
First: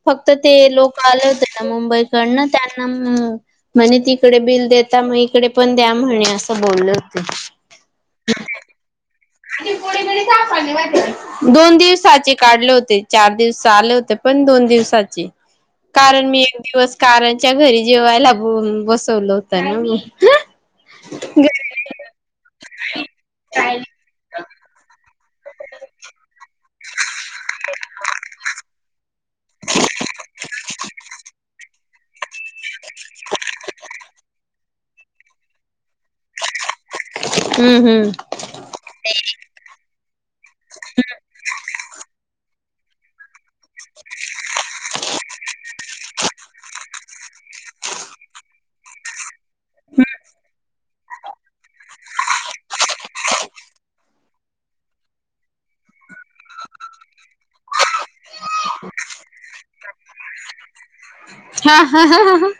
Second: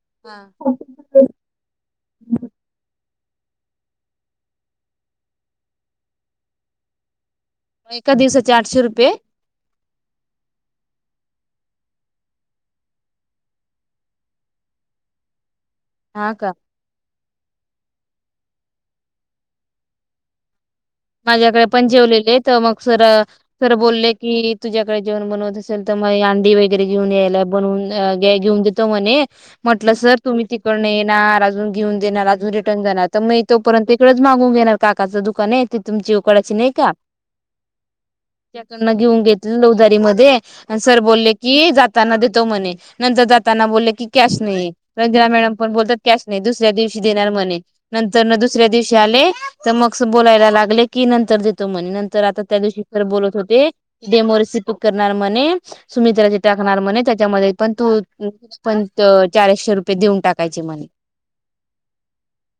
फक्त ते लोक आले मग होते ना मुंबईकडनं त्यांना म्हणे तिकडे बिल देता मग इकडे पण द्या म्हणे असं बोलल होते. एका दिवसाचे आठशे रुपये आणि गोळी गळी सापवाने वा दोन दिवसाचे काढले होते चार दिवस आले होते पण दोन दिवसाचे कारण हा मी का? एक दिवस कारणच्या घरी जेवायला बसवल होतं ना म माझ्याकडे पणजेवलेले तर मग सर सर बोलले की तुझ्याकडे जेवण बनवत असेल तर म अंडी वगैरे घेऊन यायला बनून घेऊन देतो म्हणे म्हटलं सर तुम्ही तिकडन येणार अजून घेऊन देणार अजून रे जाणार तर मग तोपर्यंत इकडच मागून घेणार काकाचं दुकान आहे त तुमची उकडाची नाही का हम्म हम्म त्याकडन घेऊन घेतले नवदारी मध्ये सर बोलले की जात ना देतो म्हणे नंतर जातना बोलले की कॅश नाही रंजिरा मॅडम पण बोलत कॅश नाही दुसऱ्या दिवशी नंतर दुसऱ्या दिवशी आले तर मग बोलाय ला नंतर आ त्या दिवशी बत होतेम करणार मित्राचे टाकणार म्हणे त्याच्यामध्ये पण तू पण चारसशे रुपये देऊन टाकायचे म्हणे हा.. हा.. हा..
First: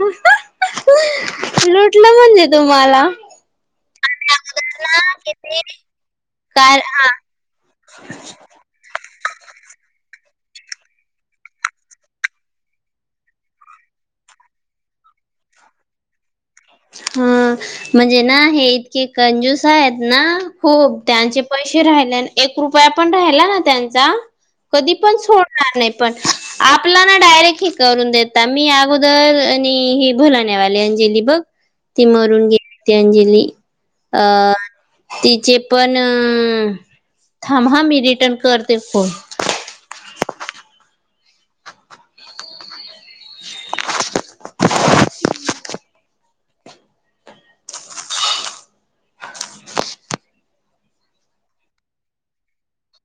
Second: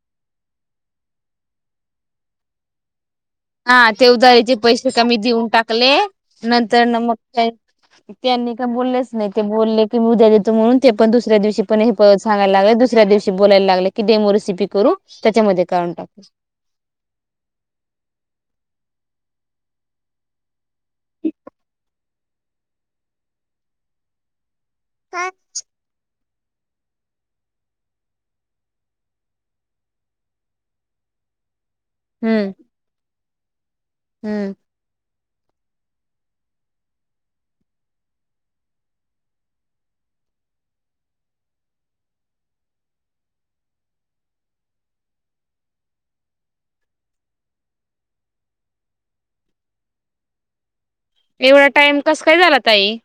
लुटलं म्हणजे तुम्हाला हा ते उदा जे अगोदर पैसे ना कमी देऊन किती टाकले कार नंतर हा मग त्यांनी का बोलले नाही ते बोलले की उद्या देतो म्हणून ते पण दुसर्यादिवशी पण हेत सांगयला लागले दुसऱ्या दिवशी बोय लाग की रेसिपी करू त्याच्यामध्ये काडून टाकू हा म्हणजे ना हे इतके कंजूस आहेत ना खूप त्यांचे पण रा की पण नाही पण सोडणार आपला ना डायरेक्ट हे करून देता मी अगोदर आणि ह बुलाण्यावाले अंजली बघ ती मरून हम्म गेलीती अंजली हम्म अं तिचे पण थांब मी हा मी रिटर्न करते फोन एवढा टाइम कस काय झाला ताई